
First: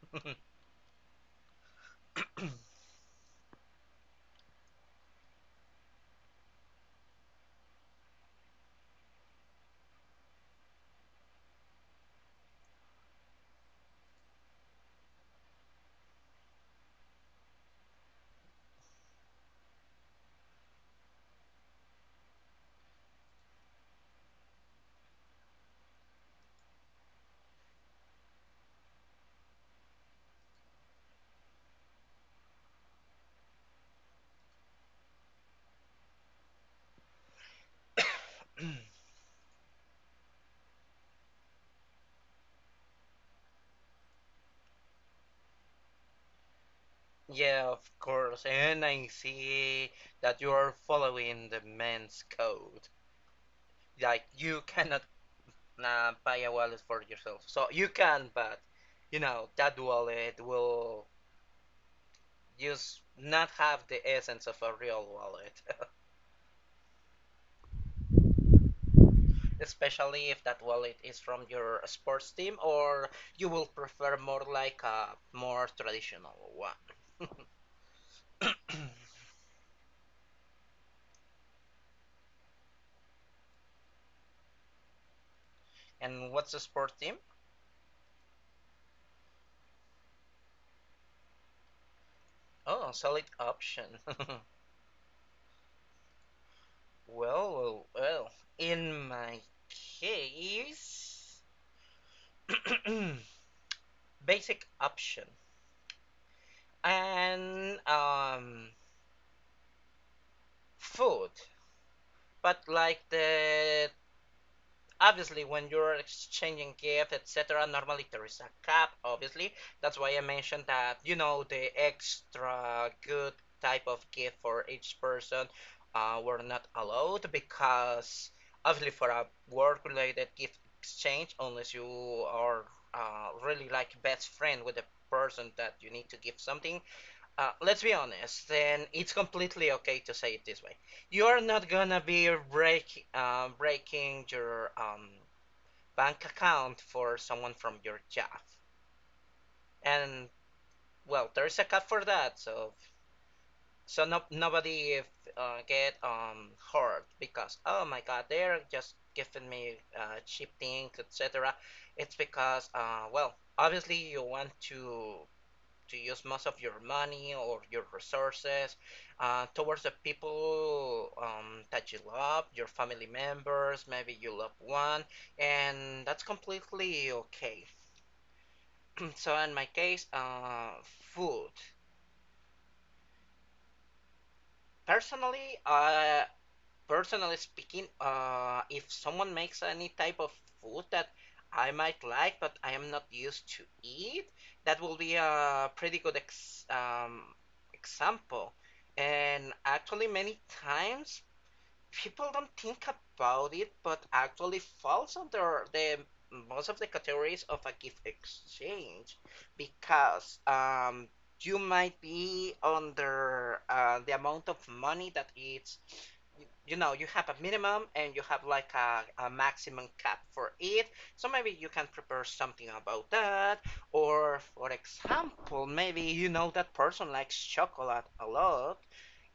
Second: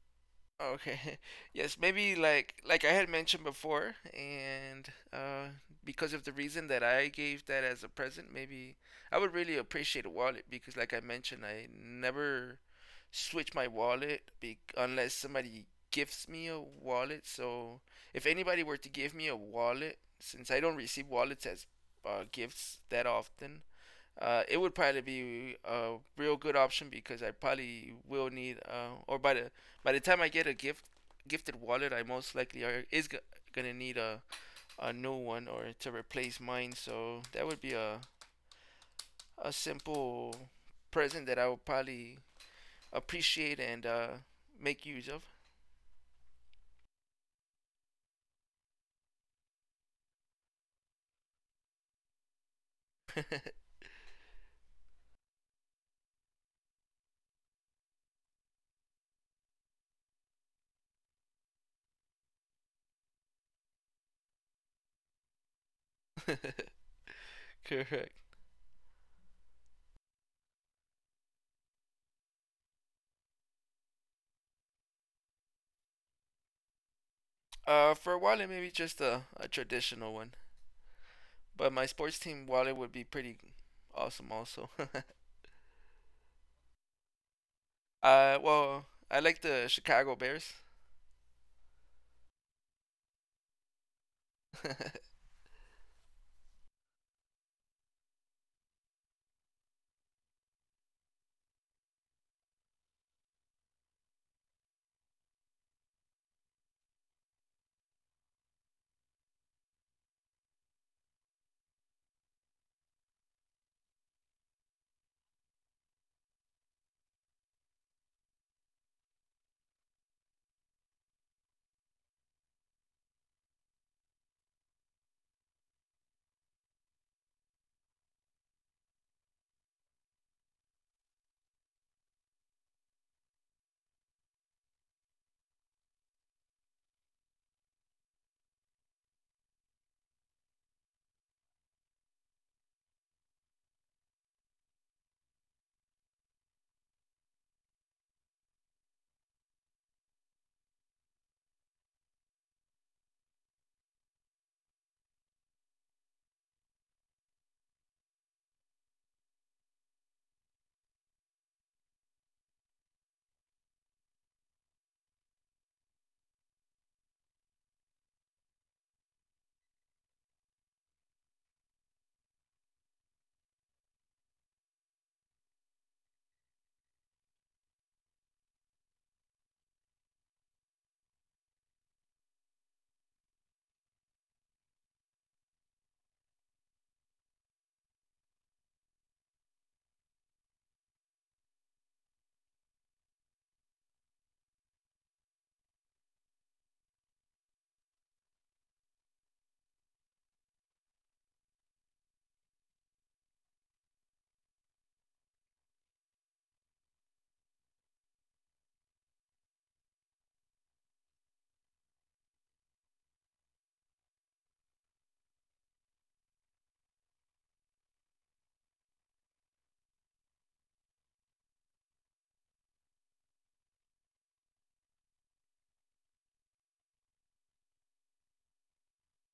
[SPEAKER 2] okay. [laughs] Yes, maybe, like like I had mentioned before, and uh, because of the reason that I gave that as a present, maybe I would really appreciate a wallet because, like I mentioned, I never switch my wallet be- unless somebody gifts me a wallet. So if anybody uh, it would probably be a real good option because I probably will need, uh, or by the by the time I get a gift gifted wallet, I most likely are is go- gonna need a a new one or to replace mine. So that would be a
[SPEAKER 1] [coughs]
[SPEAKER 2] a simple present that I would probably appreciate and uh, make use of.
[SPEAKER 1] Yeah, of course. And I see that you are following the man's code. Like, you cannot uh, buy a wallet for yourself. So, you can, but, you know, that wallet will just not have the essence of a real wallet. [laughs]
[SPEAKER 2] [laughs]
[SPEAKER 1] Especially if that wallet is from your sports team, or you will prefer more like a more traditional one.
[SPEAKER 2] Uh, for a wallet, maybe just
[SPEAKER 1] [coughs]
[SPEAKER 2] a, a traditional one. But my sports team wallet would be pretty awesome, also. [laughs]
[SPEAKER 1] And what's a sports team?
[SPEAKER 2] Uh, well, I like the Chicago Bears.
[SPEAKER 1] Oh, solid option. [laughs]
[SPEAKER 2] [laughs]
[SPEAKER 1] Well, well, well. In my case, [coughs] basic option and um food, but like the obviously when you're exchanging gift et cetera normally there is a cap obviously. That's why I mentioned that you know the extra good type of gift for each person uh, were not allowed because obviously for a work related gift exchange unless you are uh, really like best friend with the person that you need to give something. Uh, let's be honest, and it's completely okay to say it this way. You're not gonna be break, uh, breaking your um, bank account for someone from your job, and well, there's a cut for that. So, so no, nobody if, uh, get um, hurt because oh my god, they're just giving me uh, cheap things, et cetera. It's because uh, well, obviously you want to to use most of your money or your resources uh, towards the people um, that you love, your family members, maybe you love one, and that's completely okay. [clears throat] So in my case, uh, food. Personally, I personally speaking, uh, if someone makes any type of food that I might like but I am not used to eat, that will be a pretty good ex um, example. And actually, many times people don't think about it, but actually falls under the most of the categories of a gift exchange because um, you might be under uh, the amount of money that it's, you know you have a minimum and you have like a, a maximum cap for it. So maybe you can prepare something about that, or for example maybe you know that person likes chocolate a lot,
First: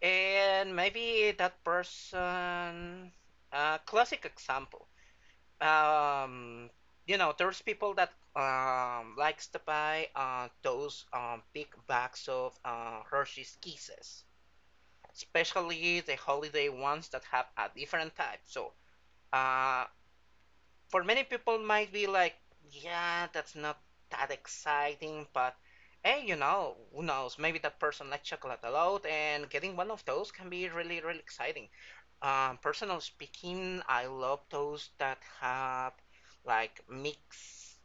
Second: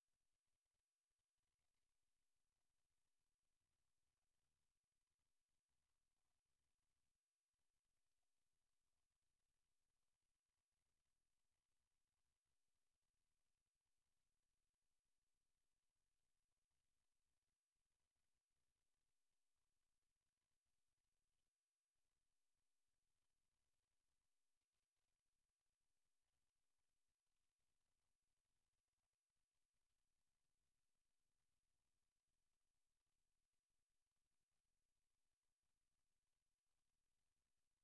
[SPEAKER 1] and maybe that person, uh, classic example. Um, you know, there's people that um, likes to buy uh, those um, big bags of uh, Hershey's Kisses, especially the holiday ones that have a different type. So, uh, for many people, might be like, yeah, that's not that exciting, but hey, you know, who knows? Maybe that person likes chocolate a lot, and getting one of those can be really, really exciting. Um, personal speaking, I love those that have like mixed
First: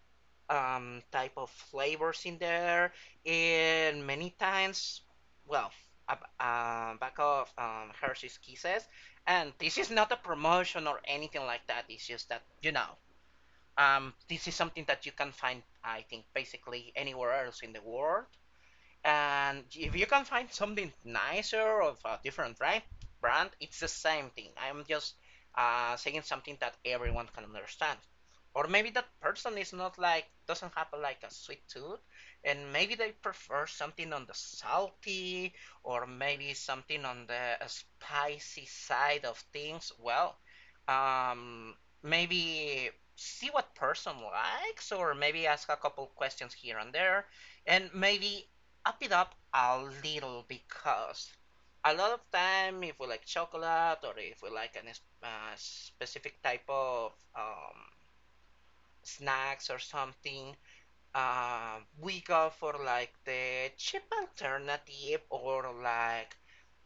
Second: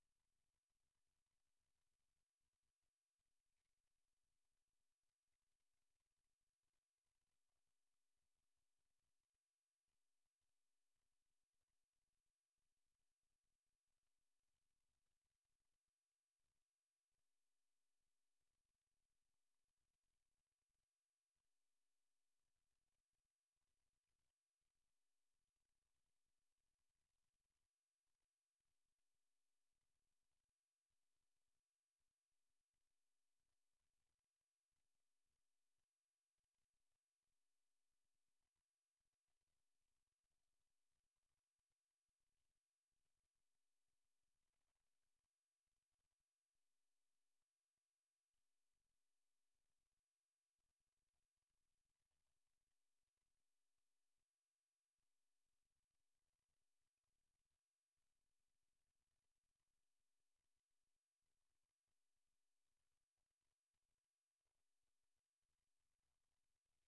[SPEAKER 1] um, type of flavors in there. And many times, well, uh, uh, back of um, Hershey's Kisses. And this is not a promotion or anything like that. It's just that, you know, um, this is something that you can find, I think, basically anywhere else in the world. And if you can find something nicer of a different brand, brand, it's the same thing. I'm just uh, saying something that everyone can understand. Or maybe that person is not like doesn't have like a sweet tooth, and maybe they prefer something on the salty or maybe something on the spicy side of things. Well, um, maybe see what person likes, or maybe ask a couple questions here and there, and maybe up it up a little because a lot of time if we like chocolate or if we like a uh, specific type of um, snacks or something, uh, we go for like the cheap alternative or like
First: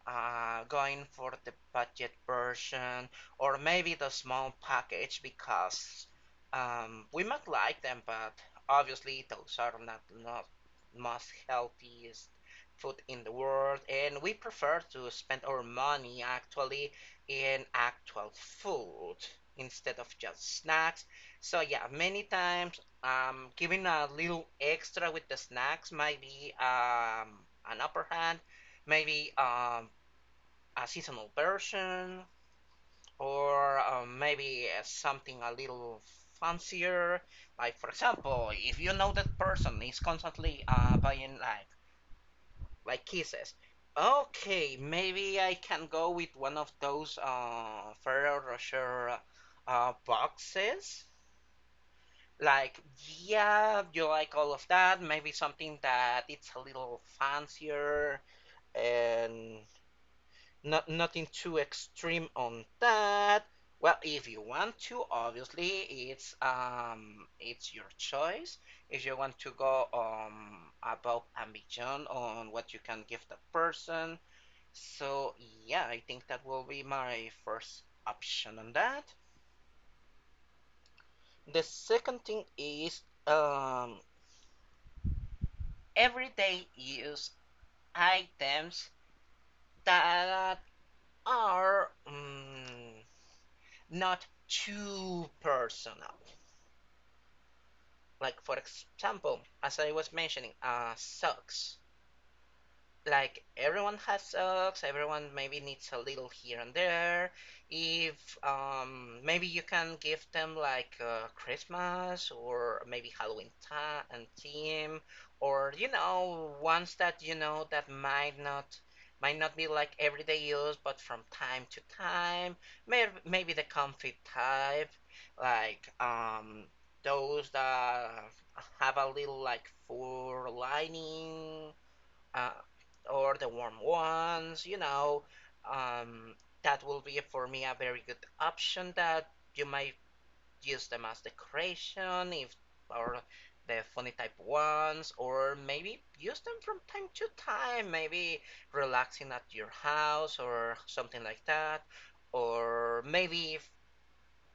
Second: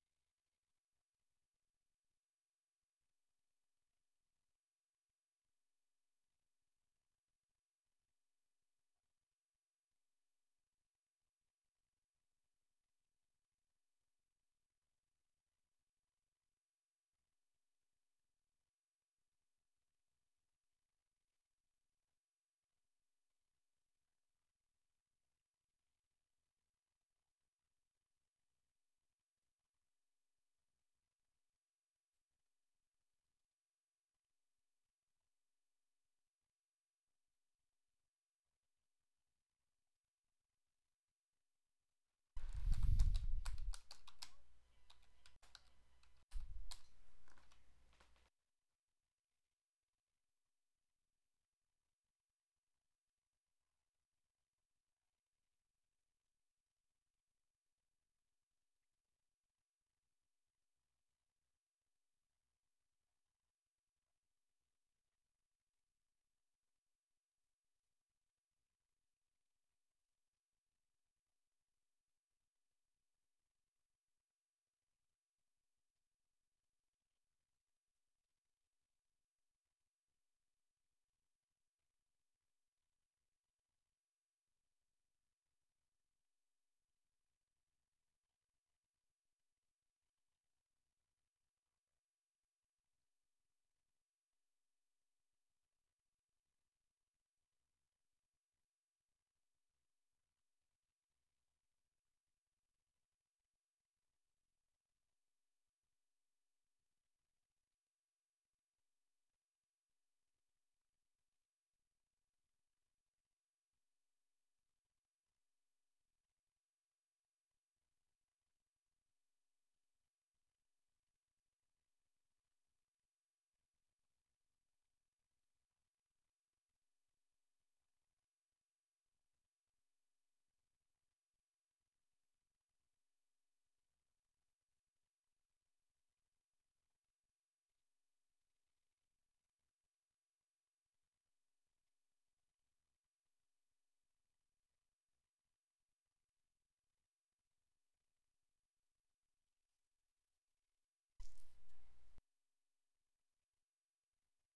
[SPEAKER 1] uh, going for the budget version or maybe the small package because um, we might like them, but obviously those are not not most healthiest food in the world, and we prefer to spend our money actually in actual food instead of just snacks. So yeah, many times um, giving a little extra with the snacks might be um, an upper hand. Maybe um, a seasonal version, or uh, maybe uh, something a little fancier. Like, for example, if you know that person is constantly uh, buying like like kisses, okay, maybe I can go with one of those uh, Ferrero Rocher uh, boxes. Like, yeah, you like all of that. Maybe something that it's a little fancier and not nothing too extreme on that. Well, if you want to, obviously it's um it's your choice. If you want to go um above and beyond on what you can give the person. So yeah, I think that will be my first option on that. The second thing is um everyday use items that are um not too personal. Like for example, as I was mentioning, uh, socks. Like, everyone has socks, everyone maybe needs a little here and there. If um, maybe you can give them like uh, Christmas or maybe Halloween time and theme, or you know ones that you know that might not might not be like everyday use but from time to time, maybe, maybe the comfy type, like um those that have a little like fur lining, uh, or the warm ones, you know, um, that will be for me a very good option. That you might use them as decoration, if, or the funny type ones, or maybe use them from time to time, maybe relaxing at your house or something like that, or maybe if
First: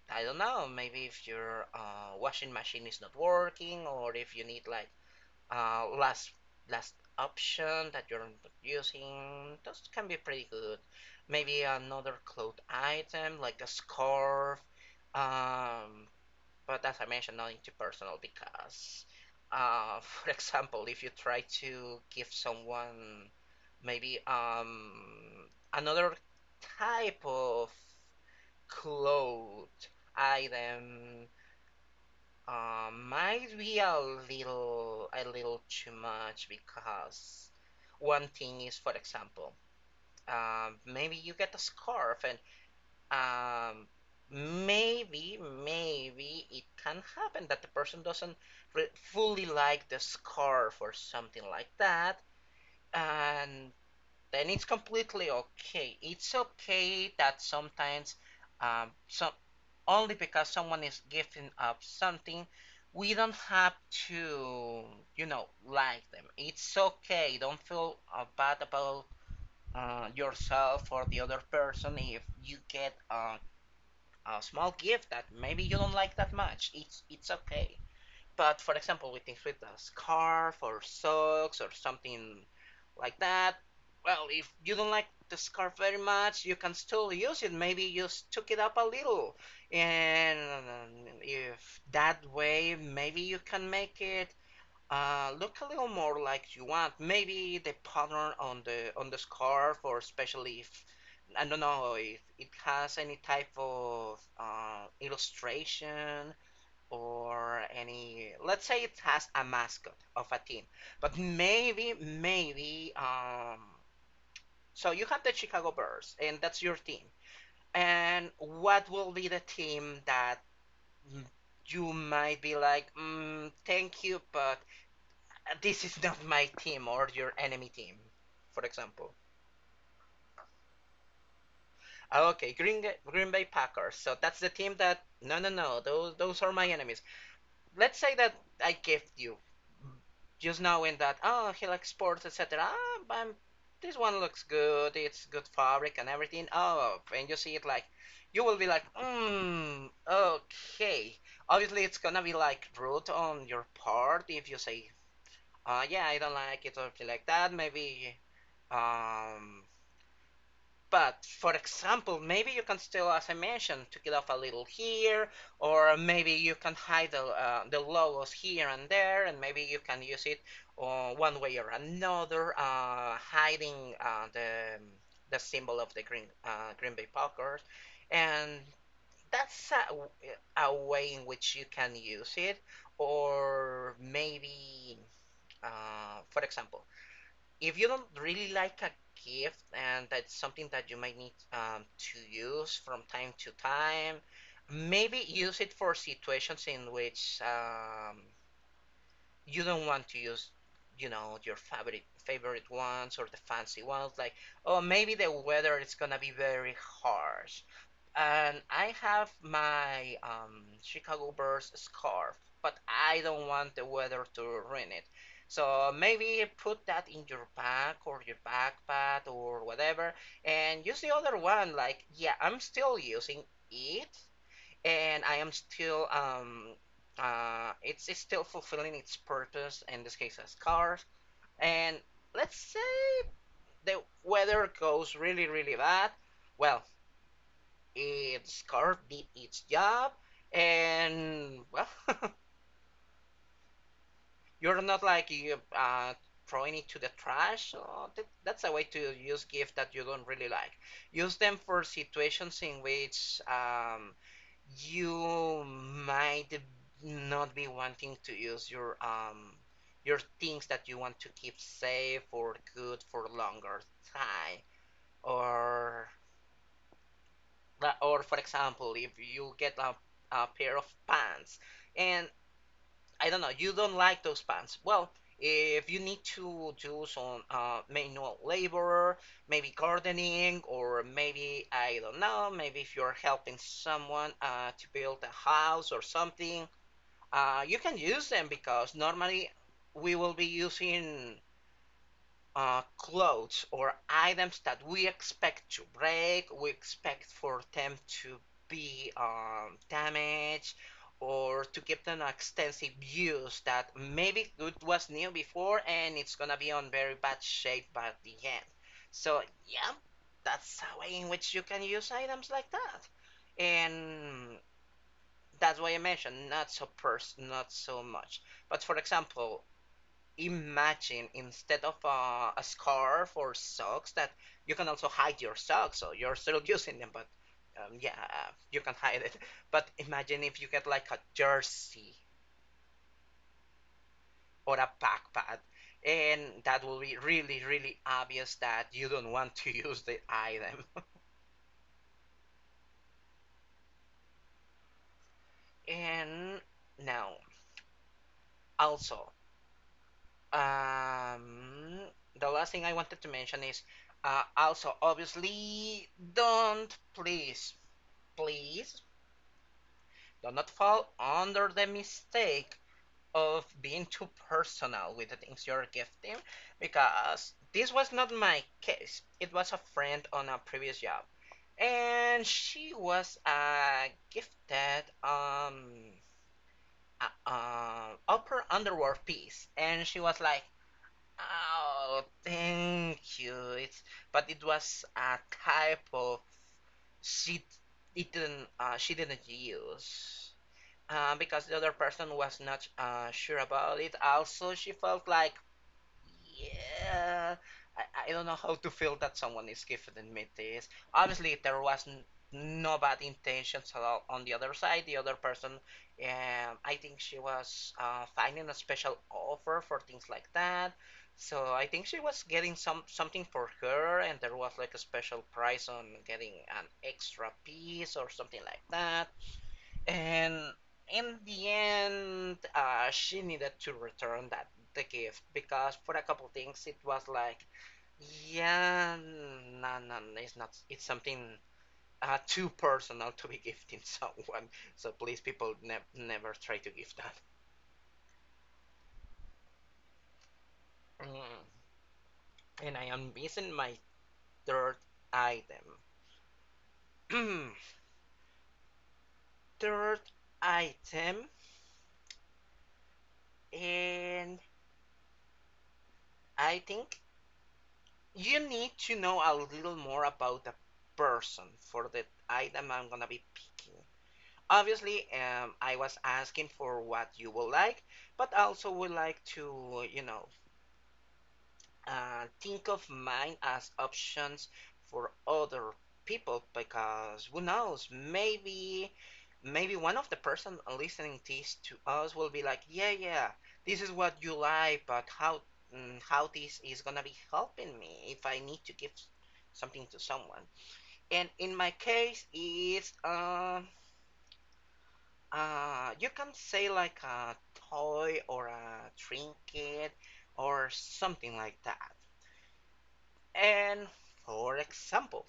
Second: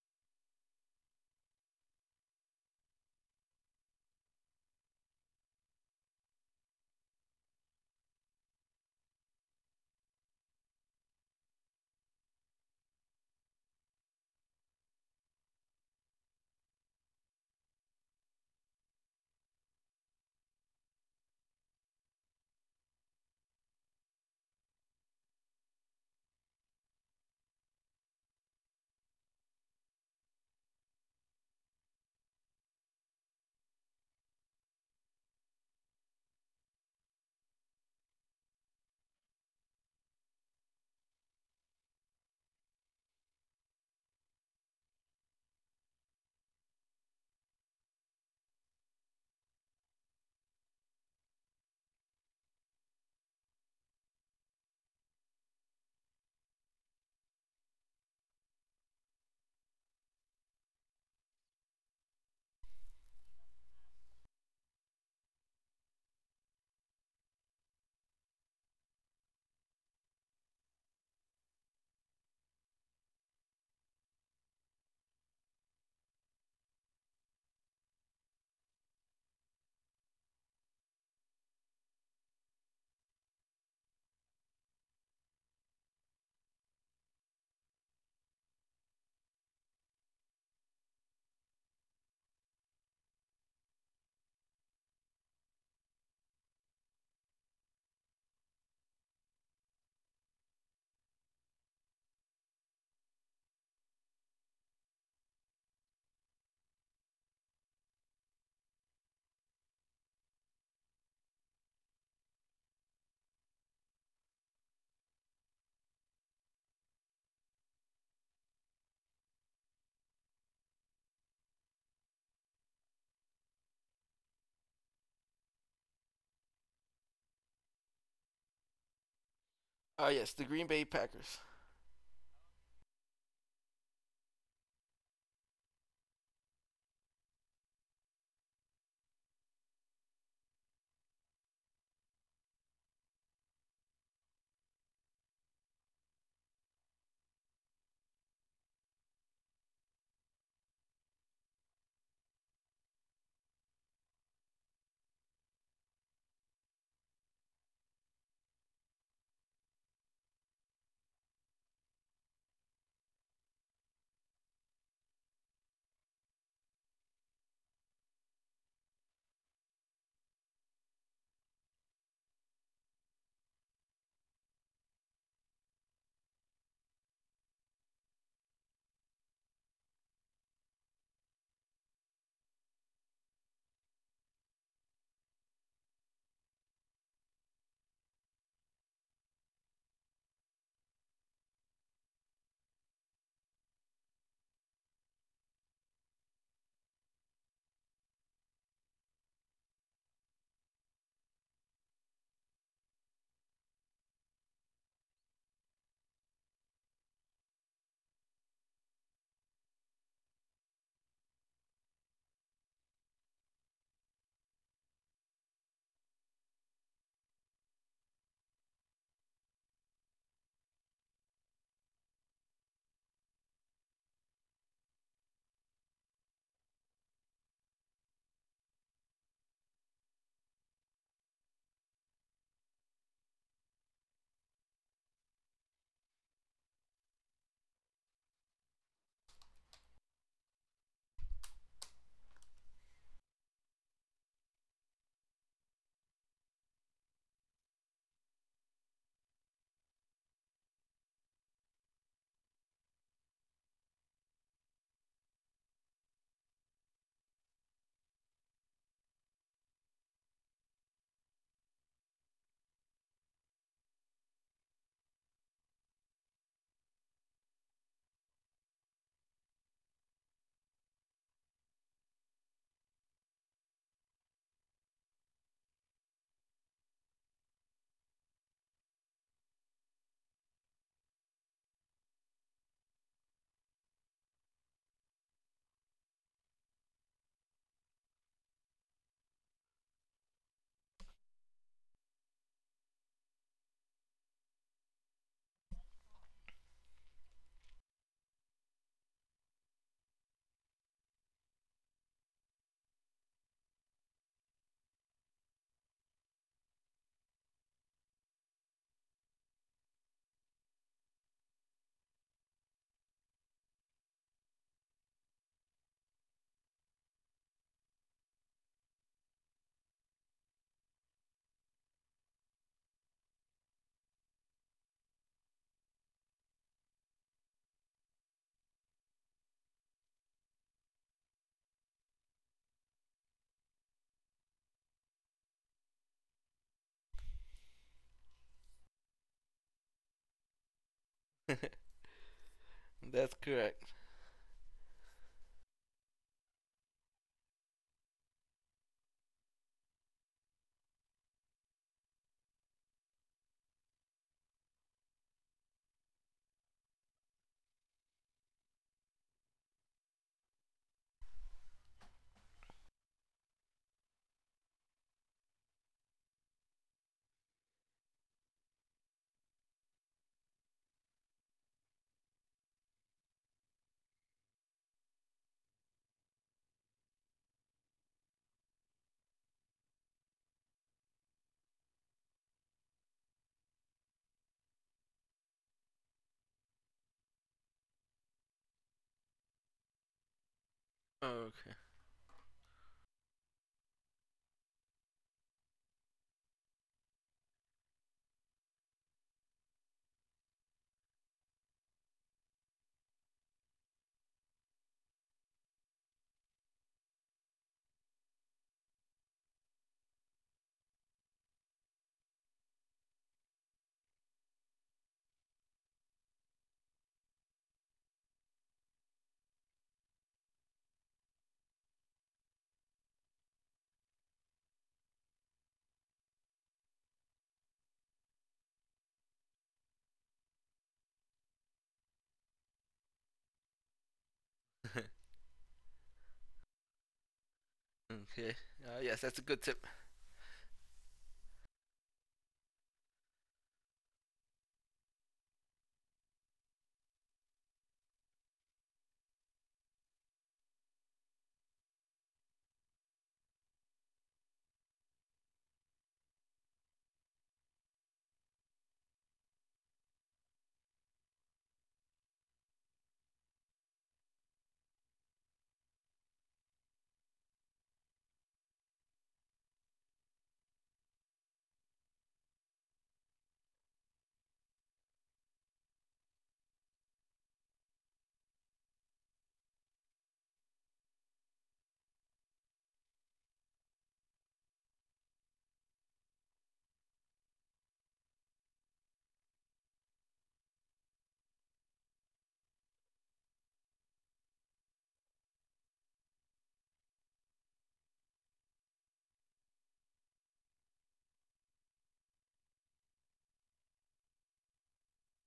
[SPEAKER 1] I don't know, maybe if your uh, washing machine is not working or if you need like uh, last last option that you're using. Those can be pretty good. Maybe another cloth item like a scarf. Um, but as I mentioned, not into personal because, uh, [laughs] for example, if you try to give someone maybe um, another type of cloth item um, might be a little a little too much because one thing is, for example, um, maybe you get a scarf and um, maybe maybe it can happen that the person doesn't re- fully like the scarf or something like that, and then it's completely okay. It's okay that sometimes um, some only because someone is gifting up something, we don't have to, you know, like them. It's okay. Don't feel uh, bad about uh, yourself or the other person if you get a, a small gift that maybe you don't like that much. It's it's okay. But for example, with things with a scarf or socks or something like that. Well, if you don't like the scarf very much, you can still use it. Maybe just took it up a little, and um, if that way, maybe you can make it uh, look a little more like you want. Maybe the pattern on the on the scarf, or especially if I don't know if it has any type of uh, illustration or any, let's say it has a mascot of a team, but maybe maybe um so you have the Chicago Bears and that's your team. And what will be the team that you might be like, mm, thank you but this is not my team, or your enemy team, for example?
[SPEAKER 2] Ah, uh, yes, the Green Bay Packers.
[SPEAKER 1] Ah, okay, green, green bay packers. So that's the team that, no no no, those those are my enemies. Let's say that I gift you, just knowing that, oh, he likes sports et cetera. Ah, but this one looks good, it's good fabric and everything. Oh, and you see it, like, you will be like, mm, okay. Obviously it's gonna be like rude on your part if you say, uh, yeah, I don't like it or feel like that. Maybe um but for example, maybe you can still, as I mentioned, to get off a little here, or maybe you can hide the, uh, the logos here and there, and maybe you can use it uh, one way or another, uh, hiding uh, the the symbol of the Green uh, Green Bay Packers, and that's a, a way in which you can use it. Or maybe, uh, for example, if you don't really like a gift and that's something that you might need um, to use from time to time, maybe use it for situations in which um, you don't want to use, you know, your favorite favorite ones or the fancy ones. Like, oh, maybe the weather is gonna be very harsh, and I have my um, Chicago Bears scarf, but I don't want the weather to ruin it. So maybe put that in your bag or your backpack or whatever, and use the other one. Like, yeah, I'm still using it, and I am still, um, uh, it's, it's still fulfilling its purpose. In this case, a scarf. And let's say the weather goes really, really bad. Well, its core did its job, and well, [laughs] you're not like you uh, throwing it to the trash. So that, that's a way to use GIF that you don't really like. Use them for situations in which um, you might not be wanting to use your um, your things that you want to keep safe or good for longer time, or, like, or for example, if you get a, a pair of pants and I don't know, you don't like those pants. Well, if you need to do some uh, manual labor, maybe gardening, or maybe I don't know, maybe if you're helping someone uh, to build a house or something, uh, you can use them because normally we will be using uh, clothes or items that we expect to break, we expect for them to be um, damaged, or to give them extensive use that maybe it was new before and it's gonna be on very bad shape by the end. So yeah, that's a way in which you can use items like that, and that's why I mentioned not so pers- not so much. But for example, imagine instead of uh, a scarf or socks that you can also hide your socks, so you're still [laughs] using them, but um, yeah, uh, you can hide it. But imagine if you get like a jersey or a backpack, and that will be really, really obvious that you don't want to [laughs] use the item. [laughs]
[SPEAKER 2] That's correct.
[SPEAKER 1] And now, also, um, the last thing I wanted to mention is uh, also, obviously, don't, please, please, do not fall under the mistake of being too personal with the things you're gifting, because this was not my case. It was a friend on a previous job. And she was a gifted um a, um upper underwear piece. And she was like, "Oh, thank you." It's, but it was a type of, she didn't uh, she didn't use, uh,
[SPEAKER 2] Oh,
[SPEAKER 1] because
[SPEAKER 2] okay.
[SPEAKER 1] the other person was not uh, sure about it. Also, she felt like, yeah, I, I don't know how to feel that someone is giving me this. Obviously, there was no bad intentions at all on the other side. The other person, um, I think she was uh, finding a special offer for things like that. So I think she was getting some something for her, and there was like a special price on getting an extra piece or something like that, and in the end, uh, she needed to return that, the gift, because for a couple things it was like, yeah, no, no, no, it's not. It's something uh, too personal to be [laughs] gifting someone. So please, people, ne- never try to give that.
[SPEAKER 2] Okay. Uh, yes, that's a good tip.
[SPEAKER 1] Mm. And I am missing my third item. [clears throat] Third item, and I think you need to know a little more about the person for the item I'm gonna be picking. Obviously, um, I was asking for what you would like, but also would like to, you know, and think of mine as options for other people, because who knows, maybe maybe one of the person listening this to us will be like, yeah, yeah, this is what you like, but how, mm, how this is gonna be helping me if I need to give something to someone. And in my case is um uh you can say like a toy or a trinket or something like that. And for example,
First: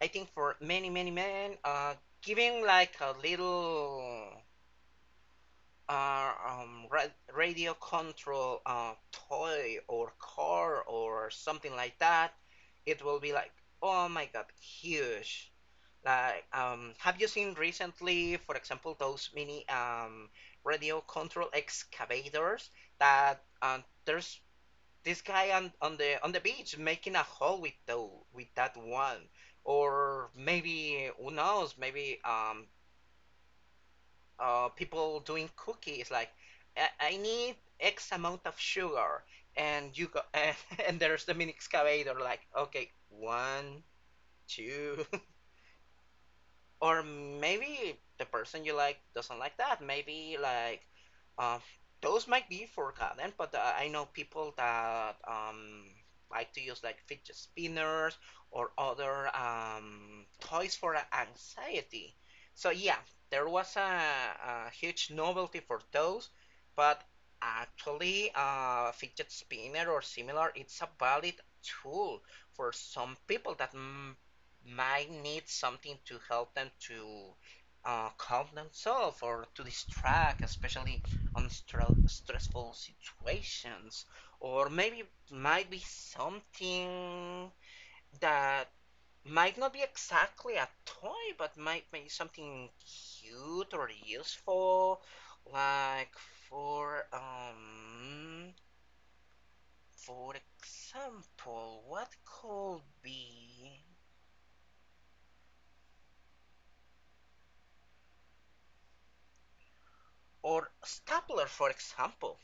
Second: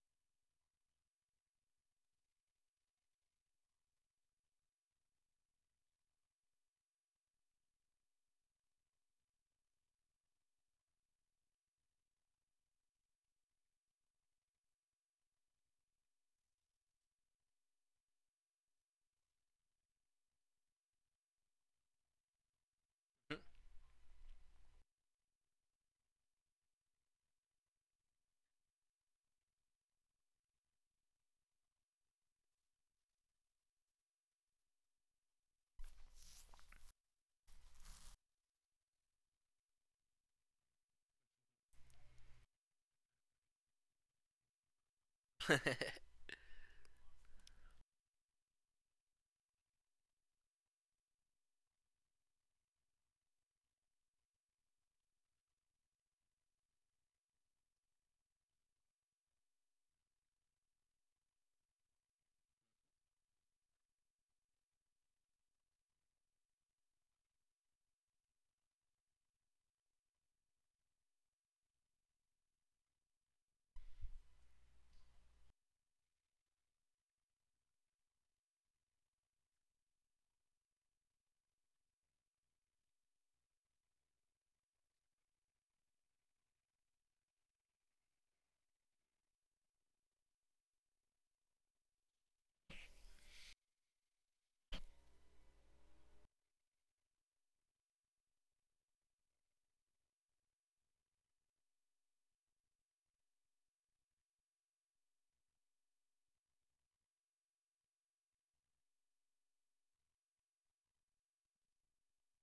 [SPEAKER 1] I think for many, many men, uh, giving like a little uh, um, ra- radio control uh, toy or car or something like that, it will be like, oh my God, huge. Like, um, have you seen recently, for example, those mini um, radio control excavators that uh, there's this guy on, on the on the beach making a hole with the, with that one, or maybe, who knows? Maybe um uh people doing cookies like, I, I need X amount of sugar, and you go [laughs] and, and there's the mini excavator like, okay, one two. Or maybe the person you like doesn't like that. Maybe like, uh, those might be for content, but uh, I know people that um, like to use like fidget spinners or other um, toys for anxiety. So yeah, there was a, a huge novelty for those, but actually, uh, fidget spinner or similar, it's a valid tool for some people that mm, might need something to help them to uh, calm themselves or to distract, especially on stre- stressful situations. Or maybe it might be something that might not be exactly a toy, but might be something cute or useful. Like for um, for example, what could be, or stapler, for example,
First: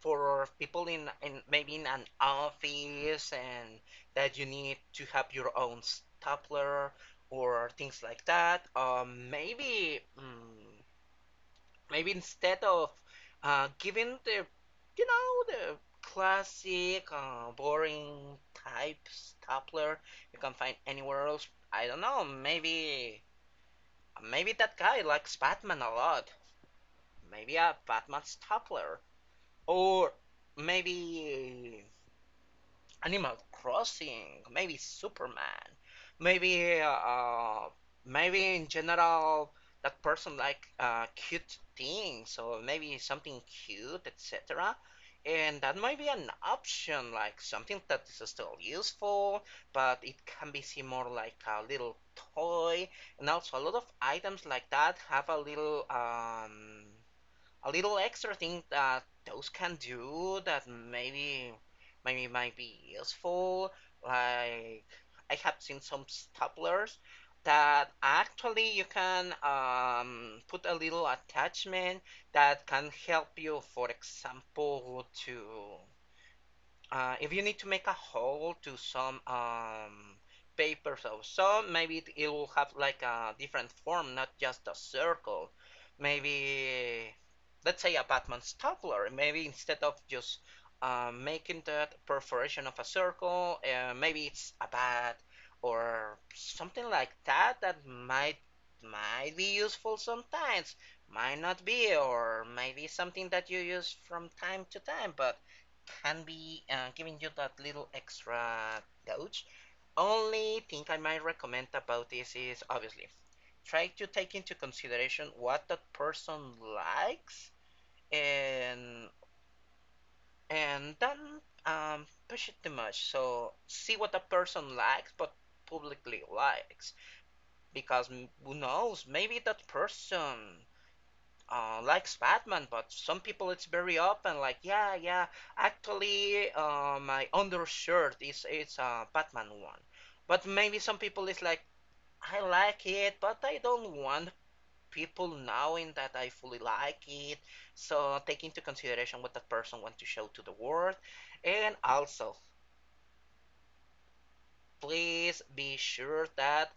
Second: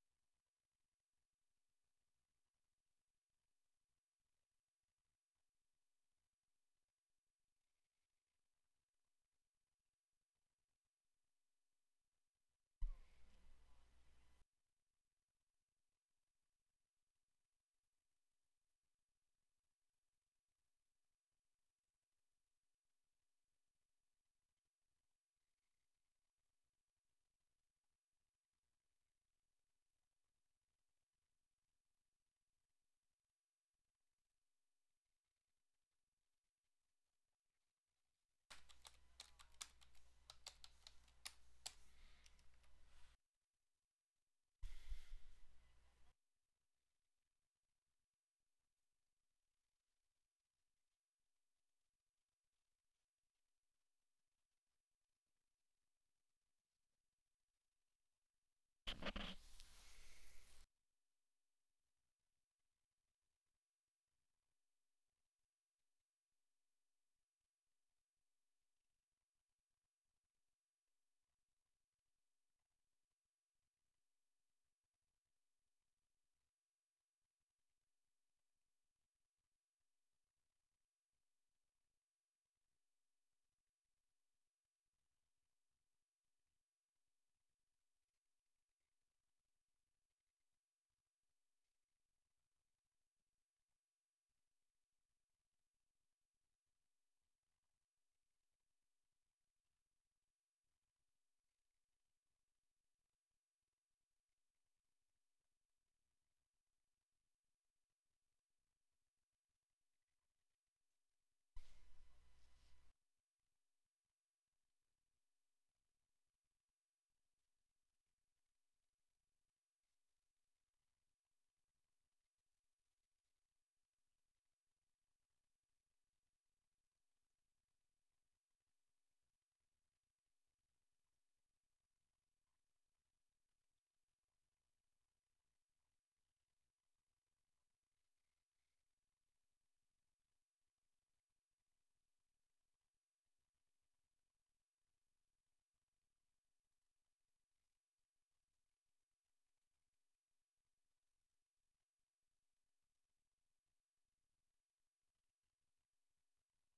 [SPEAKER 1] for people in, in maybe in an office, and that you need to have your own stapler or things like that. Um, maybe mm, maybe instead of uh, giving the, you know, the classic uh, boring type stapler you can find anywhere else. I don't know. Maybe maybe that guy likes Batman a lot. Maybe a Batman stapler, or maybe Animal Crossing, maybe Superman, maybe uh, maybe in general that person like uh, cute things, so maybe something cute, et cetera. And that might be an option, like something that is still useful, but it can be seen more like a little toy. And also, a lot of items like that have a little um, a little extra thing that those can do that maybe, maybe might be useful. Like, I have seen some staplers that actually you can um, put a little attachment that can help you, for example, to uh, if you need to make a hole to some um, papers or so, maybe it, it will have like a different form, not just a circle. Maybe, let's say a Batman stapler. Maybe instead of just uh, making that perforation of a circle, uh, maybe it's a bat or something like that that might might be useful sometimes, might not be, or maybe something that you use from time to time, but can be uh, giving you that little extra gouge. Only thing I might recommend about this is obviously try to take into consideration what that person likes, and and don't um, push it too much. So see what that person likes, but publicly likes, because who knows, maybe that person uh, likes Batman, but some people it's very open. Like, yeah, yeah. Actually, uh, my undershirt is, it's a Batman one, but maybe some people is like, I like it, but I don't want people knowing that I fully like it. So take into consideration what that person want to show to the world, and also please be sure that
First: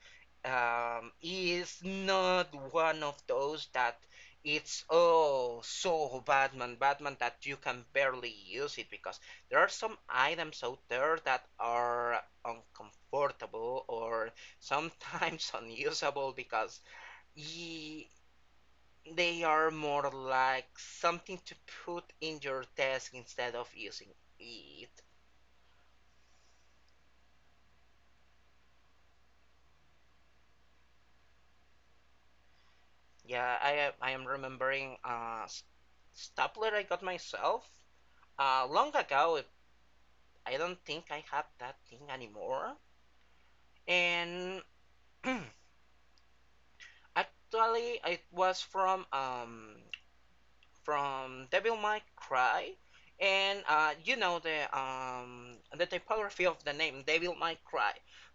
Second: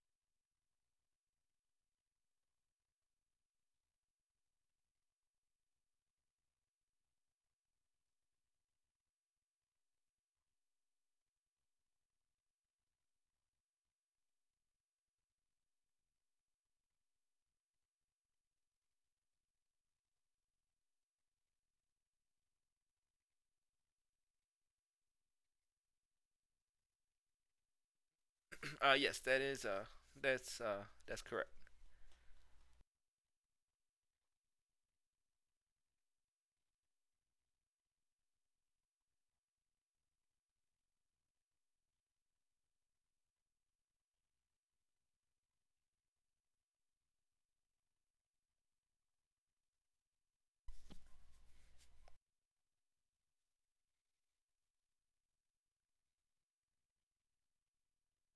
[SPEAKER 1] um, is not one of those that it's oh so Batman, Batman that you can barely use it, because there are some items out there that are uncomfortable or sometimes [laughs] unusable because ye, they are more like something to put in your desk instead of using it.
[SPEAKER 2] [clears throat] Uh, yes, that is. Uh, that's. Uh, that's correct.
[SPEAKER 1] Yeah, I am. I am remembering uh, s- stapler I got myself uh, long ago. It- I don't think I have that thing anymore. And [clears throat] actually, it was from um, from Devil May Cry, and uh, you know the um, the typography of the name Devil May Cry,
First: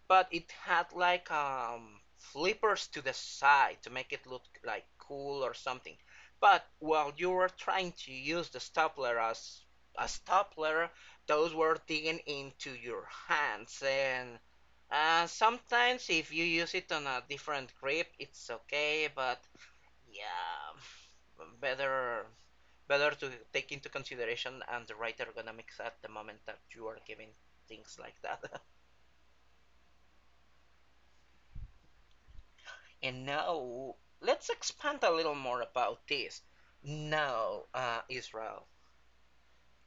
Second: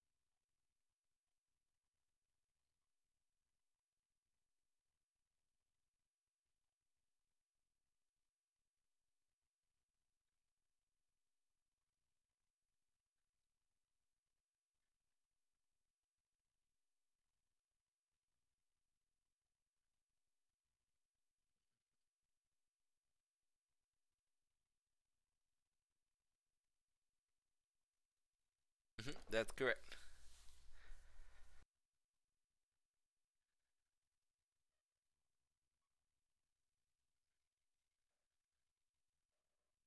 [SPEAKER 1] but it had like um, flippers to the side to make it look like cool or something. But while you were trying to use the stapler as a stapler, those were digging into your hands. And Uh, sometimes if you use it on a different grip, it's okay, but yeah, better, better to take into consideration and the right ergonomics at the moment that you are giving things like that.
[SPEAKER 2] Mhm, that's correct.
[SPEAKER 1] [laughs] And now let's expand a little more about this. Now, uh, Israel,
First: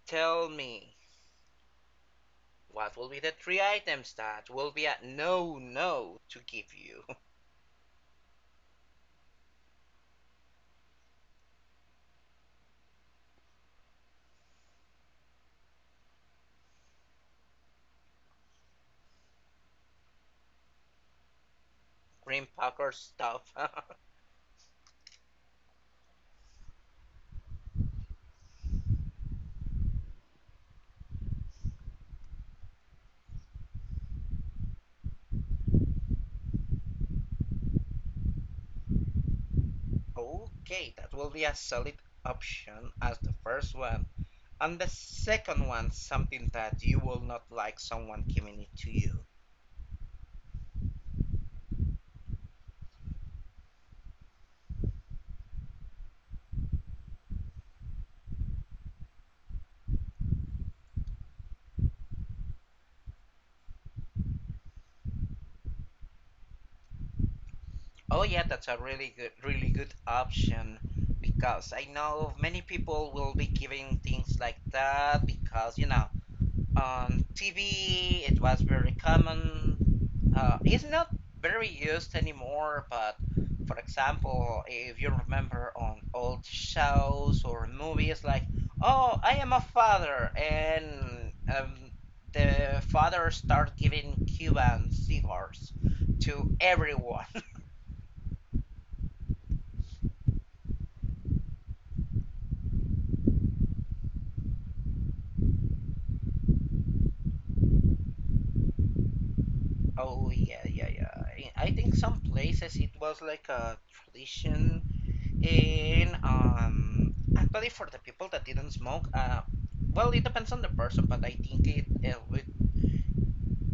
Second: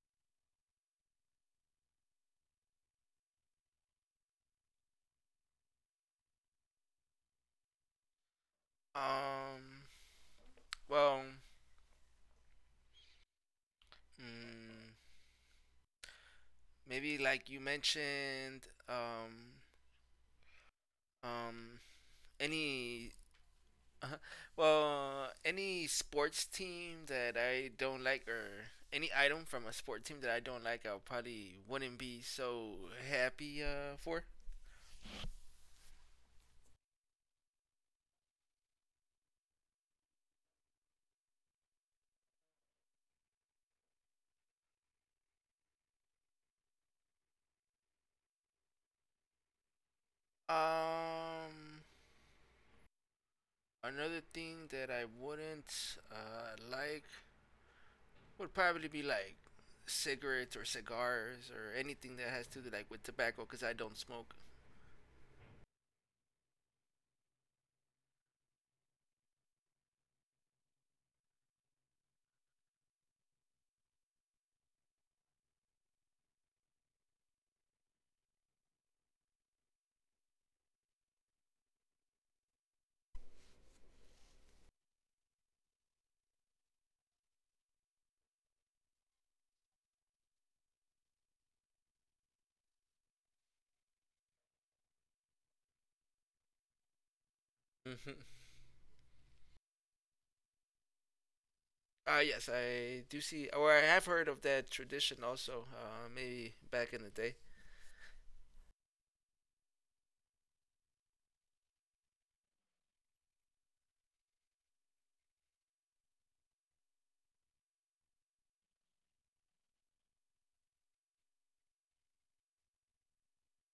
[SPEAKER 1] tell me, what will be the three items that will be a no no to give you? [laughs]
[SPEAKER 2] Um. Well. Mm, Maybe, like you mentioned. Um. Um.
[SPEAKER 1] Green Packer
[SPEAKER 2] Any.
[SPEAKER 1] stuff.
[SPEAKER 2] [laughs]
[SPEAKER 1] [laughs]
[SPEAKER 2] uh Well, any sports team that I don't like, or any item from a sport team that I don't like, I probably wouldn't be so happy, uh, for.
[SPEAKER 1] Okay, that will be a solid option as the first one. And the second one, something that you will not like someone giving it to you.
[SPEAKER 2] Um, Another thing that I wouldn't, uh, like, would probably be, like, cigarettes or cigars or anything that has to do, like, with tobacco, because I don't smoke.
[SPEAKER 1] Oh yeah, that's a really good, really good option, because I know many people will be giving things like that, because you know, on T V it was very common. Uh, it's not very used anymore, but for example, if you remember on old shows or movies, like, oh, I am a father, and um, the father start giving Cuban cigars to everyone. [laughs]
[SPEAKER 2] Mhm. Uh, yes, I do see, or I have heard of that tradition also, uh, maybe back in the day.
[SPEAKER 1] Oh yeah, yeah, yeah. I I think some places it was like a tradition, and um, actually for the people that didn't smoke, uh, well, it depends on the person, but I think it, uh, it,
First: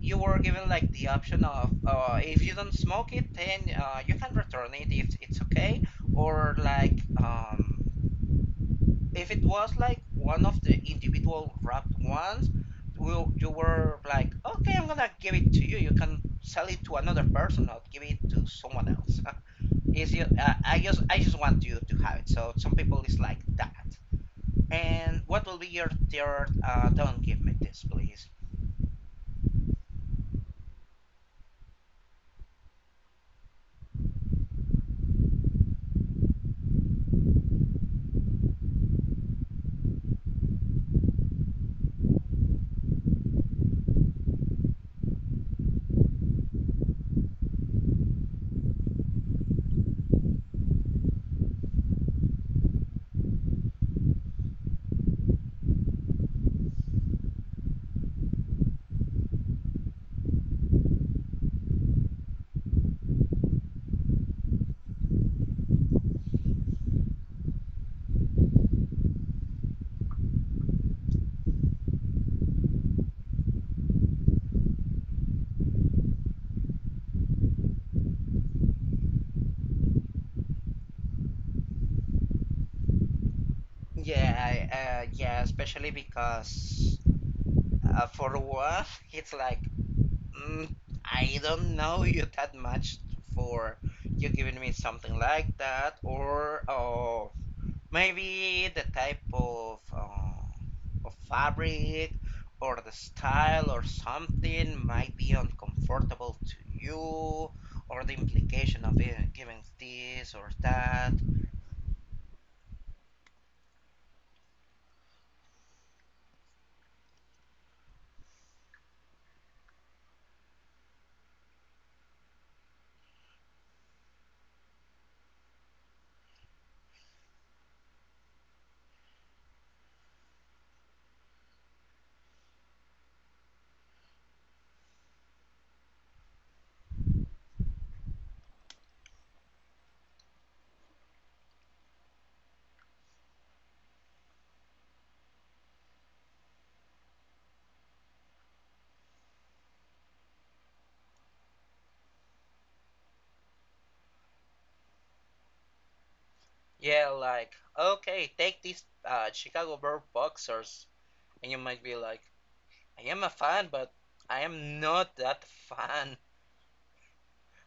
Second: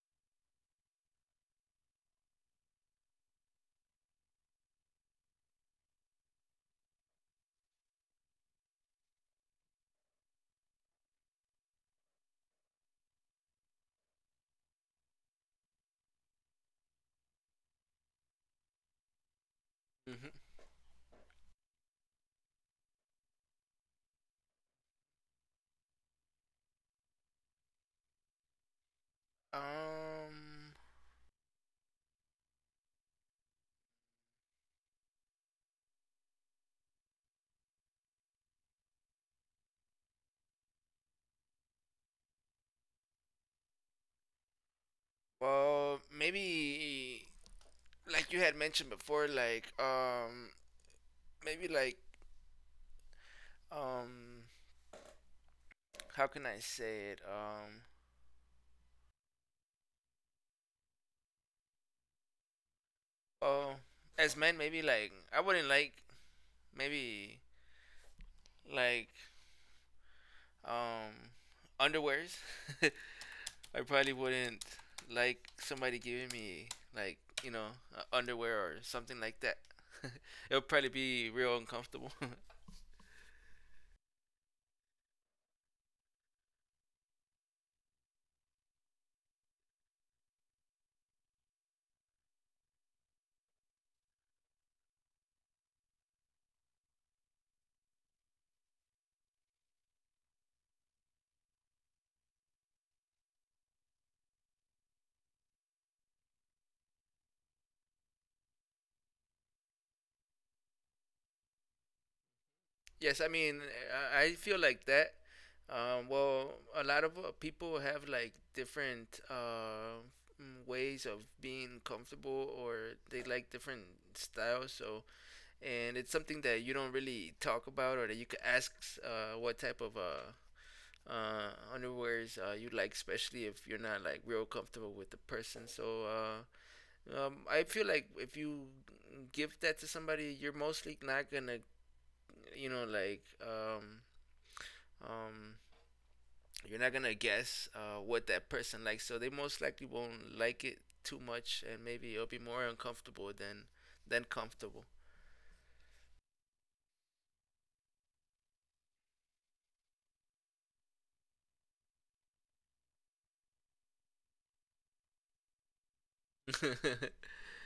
[SPEAKER 1] you were given like the option of, uh, if you don't smoke it, then uh, you can return it if it's okay, or like um, if it was like one of the individual wrapped ones, will, you were like, okay, I'm gonna give it to you. You can sell it to another person, or give it to someone else. [laughs] It's
[SPEAKER 2] Mhm.
[SPEAKER 1] just, uh, I just I just want you to have it. So some people is like that. And what will be your third? Uh, don't give me this, please.
[SPEAKER 2] Um, well, maybe, like you had mentioned before, like, um, maybe, like, um, how can I say it? Um, well, as men, maybe, like, I wouldn't like, maybe, like, um underwears. [laughs] I probably wouldn't like somebody giving me, like you know uh, underwear or something like that. [laughs] It'll probably be real uncomfortable. [laughs]
[SPEAKER 1] Yeah, I- uh, yeah, especially because uh, for one, [laughs] it's like, mm, I don't know you that much for you giving me something like that, or oh, maybe the type of uh, of fabric or the style or something might be uncomfortable to you, or the implication of being giving this or that.
[SPEAKER 2] Yes, I mean, I I feel like that. Um, well, a lot of uh, people have, like, different, uh, mm, ways of being comfortable, or they like different styles. So, and it's something that you don't really talk about or that you could ask, uh, what type of, uh, uh, underwears uh, you like, especially if you're not, like, real comfortable with the person. So, uh, um, I feel like if you give that to somebody, you're mostly not gonna, you know, like. Um, um, you're not gonna guess uh, what that person likes, so they most likely won't like it too much, and maybe it'll be more uncomfortable than than comfortable.
[SPEAKER 1] Yeah, like okay, take these uh, Chicago Bear boxers, and you might be like, I am a fan, but I am not that fan.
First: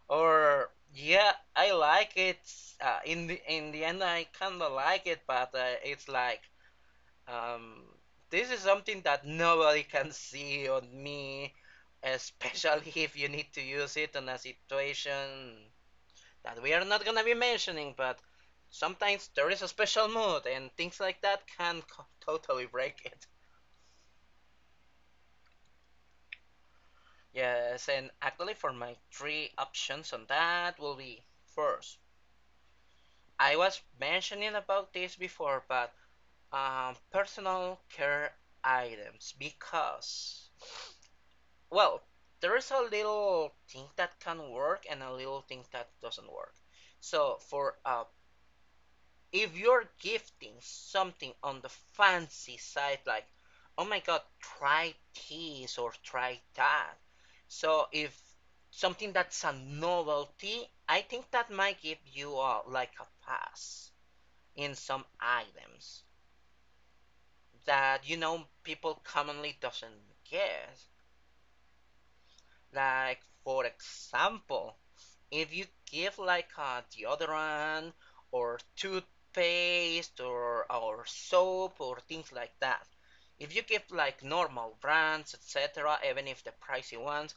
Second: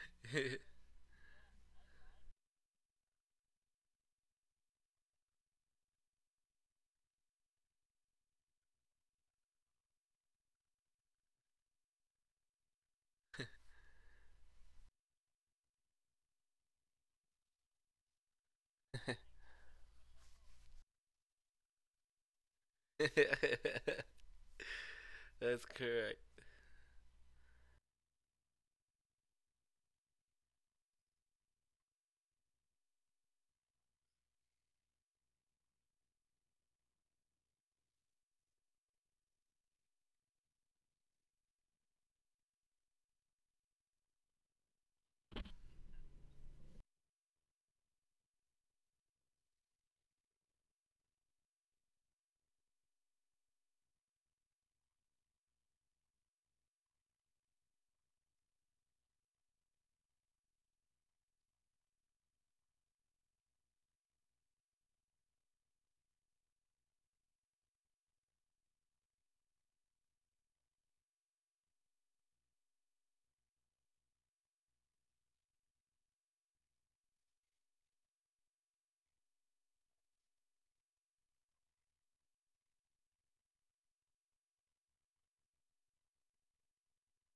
[SPEAKER 1] Or yeah, I like it. Uh, in the in the end, I kind of like it, but uh, it's like um, this is something that nobody [laughs] can see on me, especially [laughs] if you need to use it in a situation that we are not gonna be mentioning. But sometimes there is a special mood, and things like that can [laughs] co- totally break it.
[SPEAKER 2] [laughs] [laughs] That's correct.
[SPEAKER 1] Yes, and actually, for my three options on that will be first. I was mentioning about this before, but um, personal care items because, well, there is a little thing that can work and a little thing that doesn't work. So for uh, if you're gifting something on the fancy side, like, oh my god, try this or try that. So if something that's a novelty, I think that might give you uh, like a pass in some items. That you know people commonly doesn't get. Like for example, if you give like a deodorant or toothpaste or or soap or things like that, if you give like normal brands, et cetera, even if the pricey ones,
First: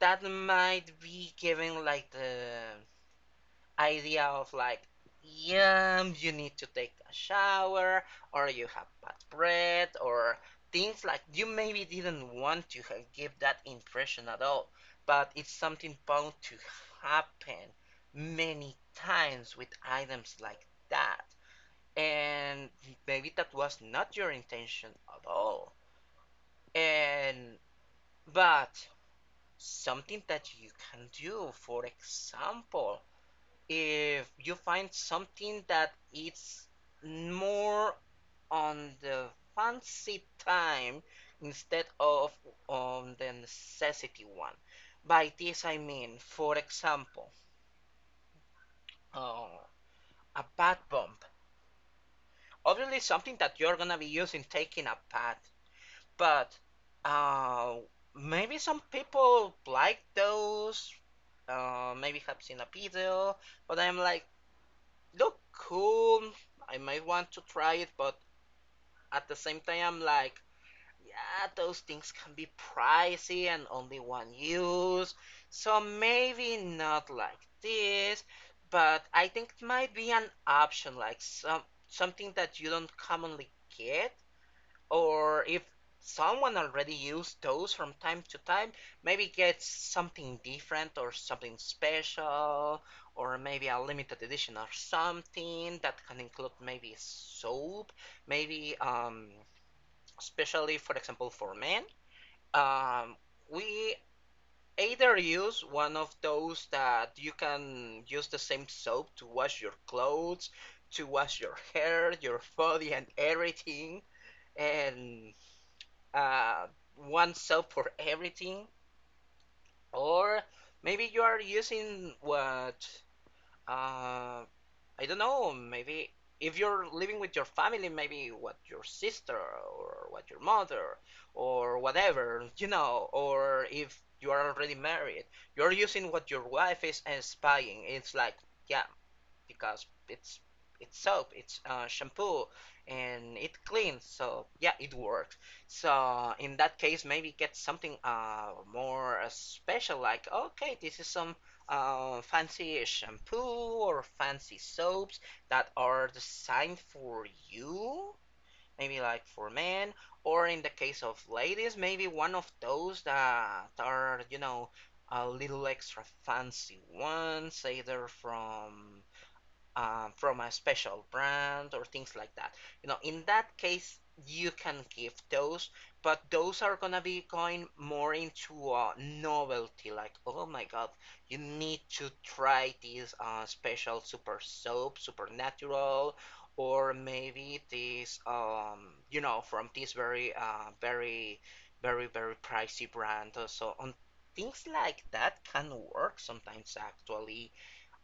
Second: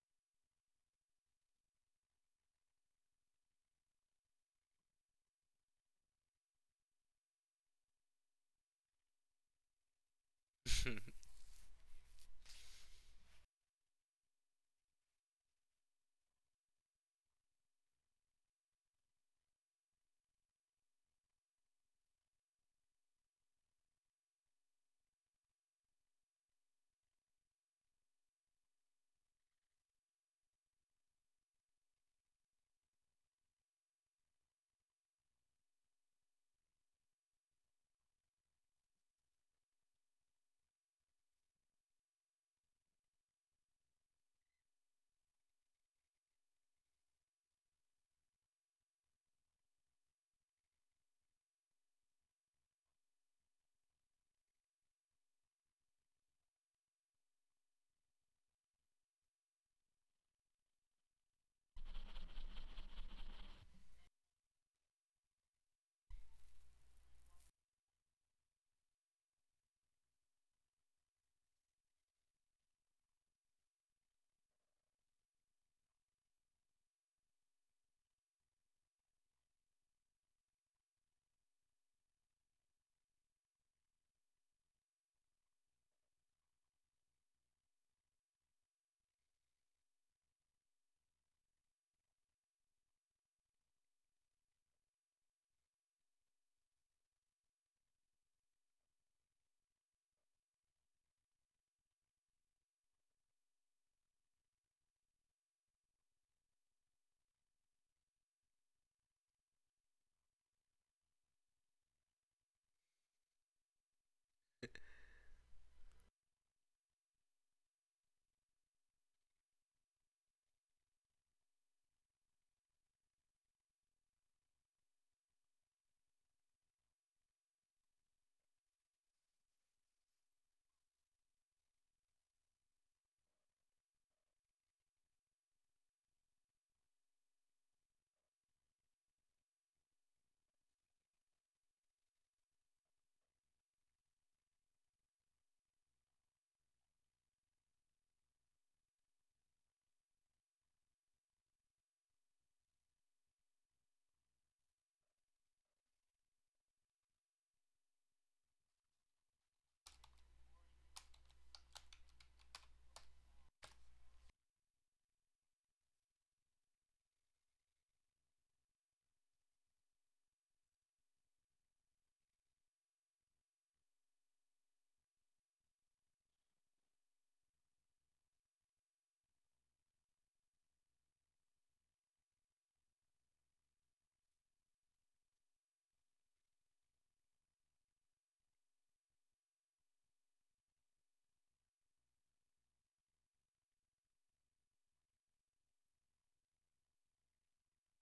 [SPEAKER 1] that might be giving like the idea of like, yeah, you need to take a shower, or you have bad breath, or things like you maybe didn't want to have, give that impression at all, but it's something bound to happen many times with items like that. And maybe that was not your intention at all. And but something that you can do, for example, if you find something that it's more on the fancy time instead of on the necessity one. By this I mean, for example, uh, a pad bump. Obviously, something that you're gonna be using taking a pad, but uh, maybe some people like those. Uh, maybe have seen a video, but I'm like, look cool. I might want to try it, but at the same time, I'm like, yeah, those things can be pricey and only one use. So maybe not like this, but I think it might be an option, like some something that you don't commonly get or if someone already used those from time to time maybe get something different or something special or maybe a limited edition or something that can include maybe soap maybe um, especially for example for men, um, we either use one of those that you can use the same soap to wash your clothes to wash your hair your body and everything and uh, one soap for [laughs] everything, or maybe you are using what uh, I don't know. Maybe if you're living with your family, maybe what your sister or what your mother or whatever, you know, or if you are already married, you're using what your wife is and spying. It's like, yeah, because it's it's soap, it's uh, shampoo, and it cleans. So yeah, it works. So in that case, maybe get something uh, more uh, special, like okay, this is some uh, fancy shampoo or fancy soaps that are designed for you. Maybe like for men, or in the case of ladies, maybe one of those that are you know a little extra fancy ones, either from um, from a special brand or things like that. You know, in that case, you can give those, but those are gonna be going more into uh, novelty. Like, oh my god, you need to try this uh, special super soap, supernatural, or maybe this, um, you know, from this very, uh, very, very, very pricey brand. Uh, So on things like that can work sometimes actually,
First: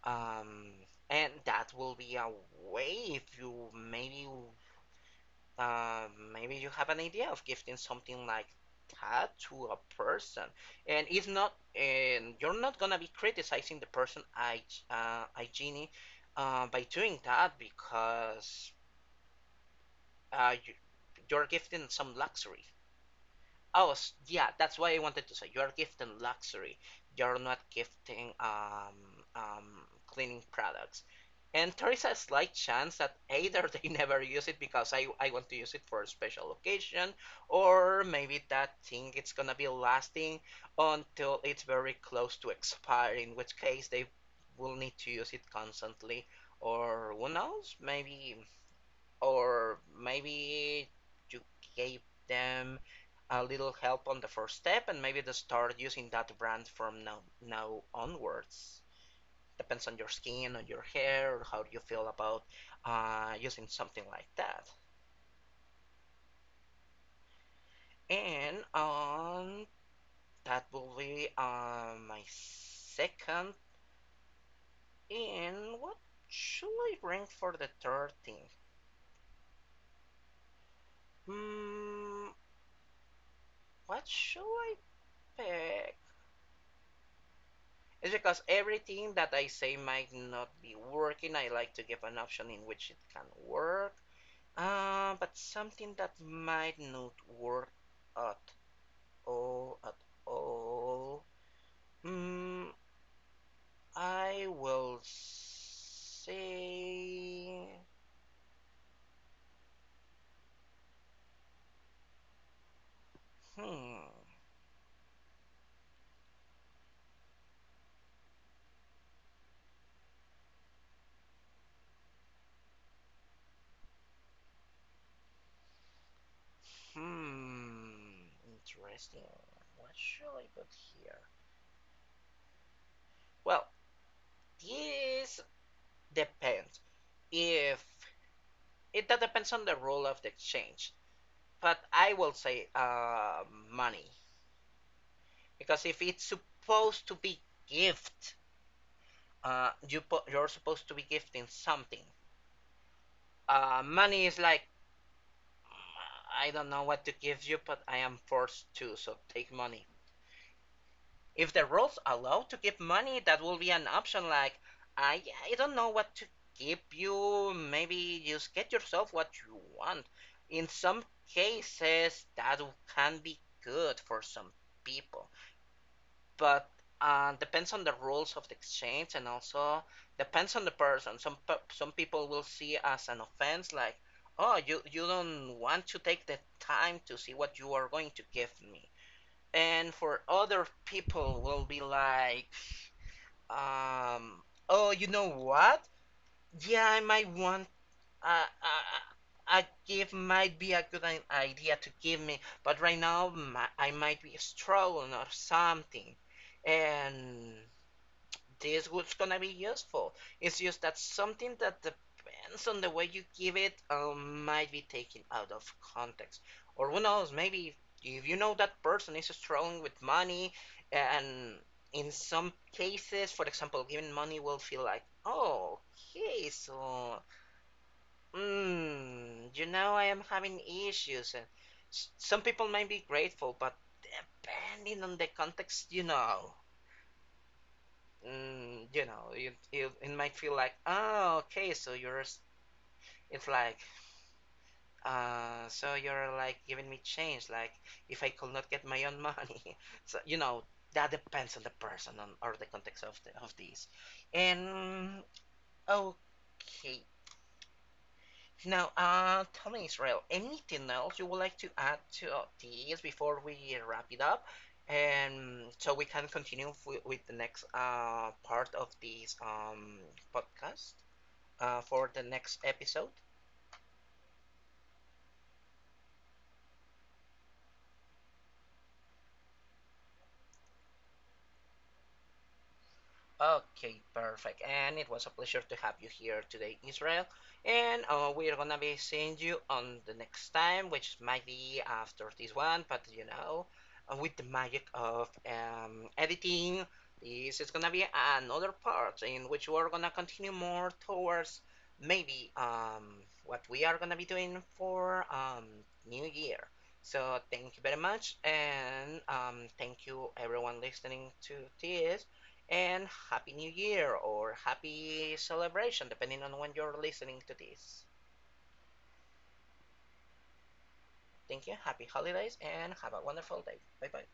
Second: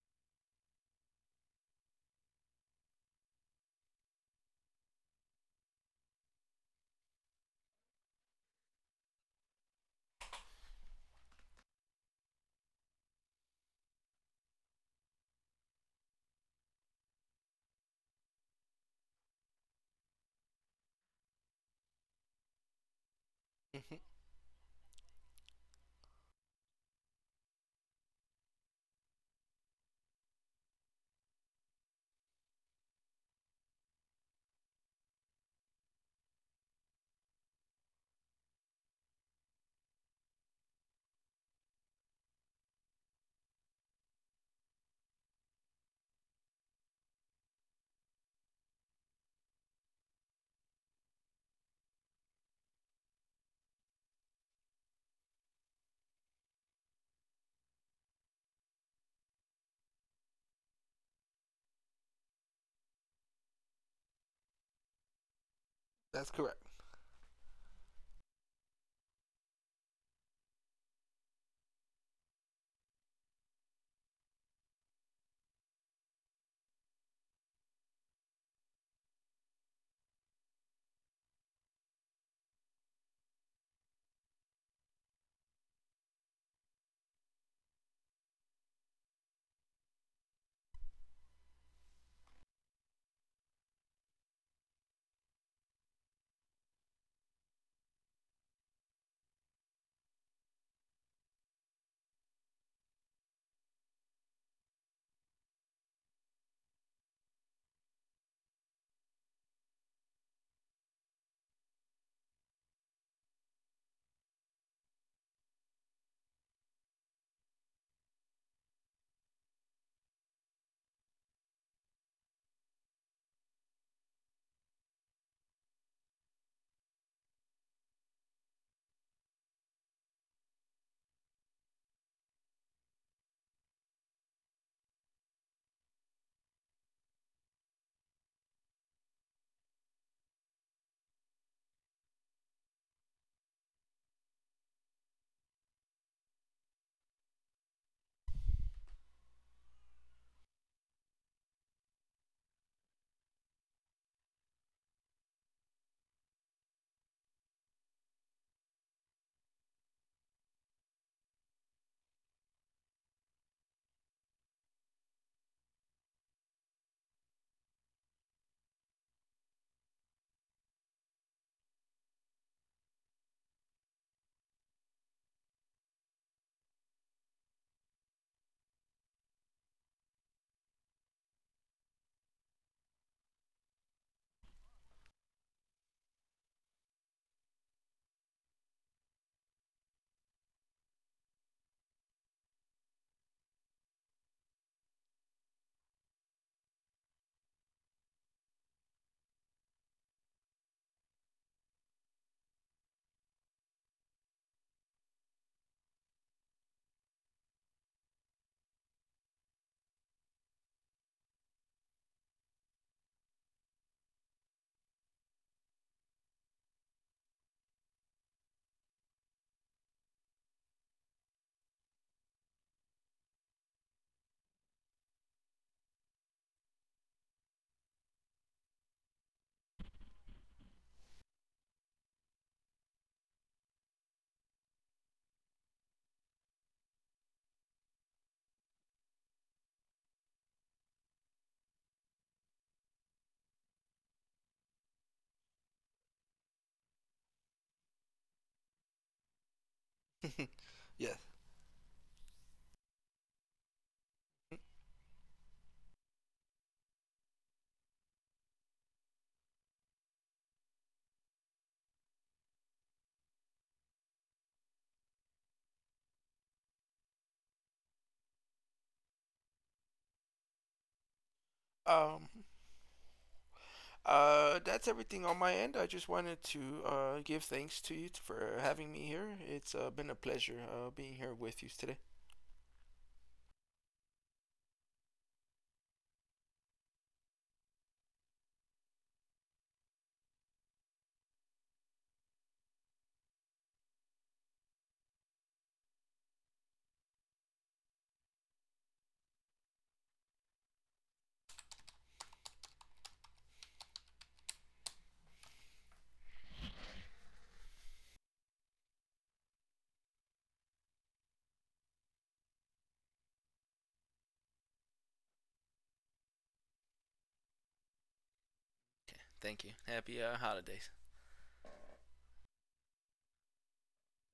[SPEAKER 1] um, and that will be a way if you maybe uh, maybe you have an idea of gifting something like that to a person, and if not, and you're not gonna be criticizing the person, I, uh, I uh, by doing that because uh, you, you're gifting some luxury. Oh,
[SPEAKER 2] Mm-hmm.
[SPEAKER 1] s- yeah, that's why I wanted to say you're gifting luxury. You're not gifting um, um, cleaning products. And there is a slight chance that either [laughs] they never use it because I, I want to use it for a special occasion, or maybe that thing it's gonna be lasting until it's very close to expire, in which case they will need to use it constantly, or who knows, maybe or maybe you gave them a little help on the first step and maybe they start using that brand from now now onwards, depends on your skin on your hair or how you feel about uh, using something like that.
[SPEAKER 2] That's correct.
[SPEAKER 1] And um, that will be uh, my second. And what should I bring for the third thing? Hmm, what should I pick? It's because everything that I say might not be working. I like to give an option in which it can work. Uh, but something that might not work at all, at all. Mm, I will say. Hmm. Hmm. Interesting. What should I put here? Well, this depends. If it that depends on the role of the exchange. But I will say uh, money, because if it's supposed to be gift, uh, you you're supposed to be gifting something. Uh, money is like I don't know what to give you, but I am forced to, so take money. If the rules allow to give money, that will be an option. Like I I don't know what to give you. Maybe just get yourself what you want. In some cases, that can be good for some people. But uh, depends on the rules of the exchange and also depends on the person. Some pe- some people will see as an offense, like, oh, you you don't want to take the time to see what you are going to give me. And for other people, will be like, um, oh, you know what? Yeah, I might want uh, uh, a gift might be a good i- idea to give me, but right now my, I might be struggling or something and this was gonna be useful. It's just that something that depends on the way you give it um, might be taken out of context. Or who knows, maybe if, if you know that person is struggling with money, and in some cases, for example, giving money will feel like, oh, okay, so, mm, you know, I am having issues. And some people might be grateful, but depending on the context, you know mm, you know, it, it, it might feel like, oh, okay, so you're, it's like, uh, so you're like giving me change, like if I could not get my own money. [laughs] So, you know,
[SPEAKER 2] [laughs]
[SPEAKER 1] that
[SPEAKER 2] Yes.
[SPEAKER 1] depends on the person on, or the context of the, of this. And, okay. Now, uh, tell me, Israel, anything else you would like to add to this before we wrap it up? And so we can continue with, with the next uh, part of this um, podcast. Uh, for the
[SPEAKER 2] Um.
[SPEAKER 1] next episode.
[SPEAKER 2] Uh. That's everything on my end. I just wanted to uh give thanks to you t- for having me here. It's uh, been a pleasure uh being here with you today.
[SPEAKER 1] Okay, perfect. And it was a pleasure to have you here today, Israel. And uh, we're gonna be seeing you on the next time, which might be after this one, but you know, uh, with the magic of um, editing, this is gonna be another part in which we're gonna continue more towards maybe um, what we are gonna be doing for um, New Year. So thank you very much, and um, thank you everyone listening to this and Happy New Year or Happy Celebration, depending on when you're listening to this.
[SPEAKER 2] Okay. Thank you. Happy uh, holidays.
[SPEAKER 1] Thank you, happy holidays, and have a wonderful day. Bye bye.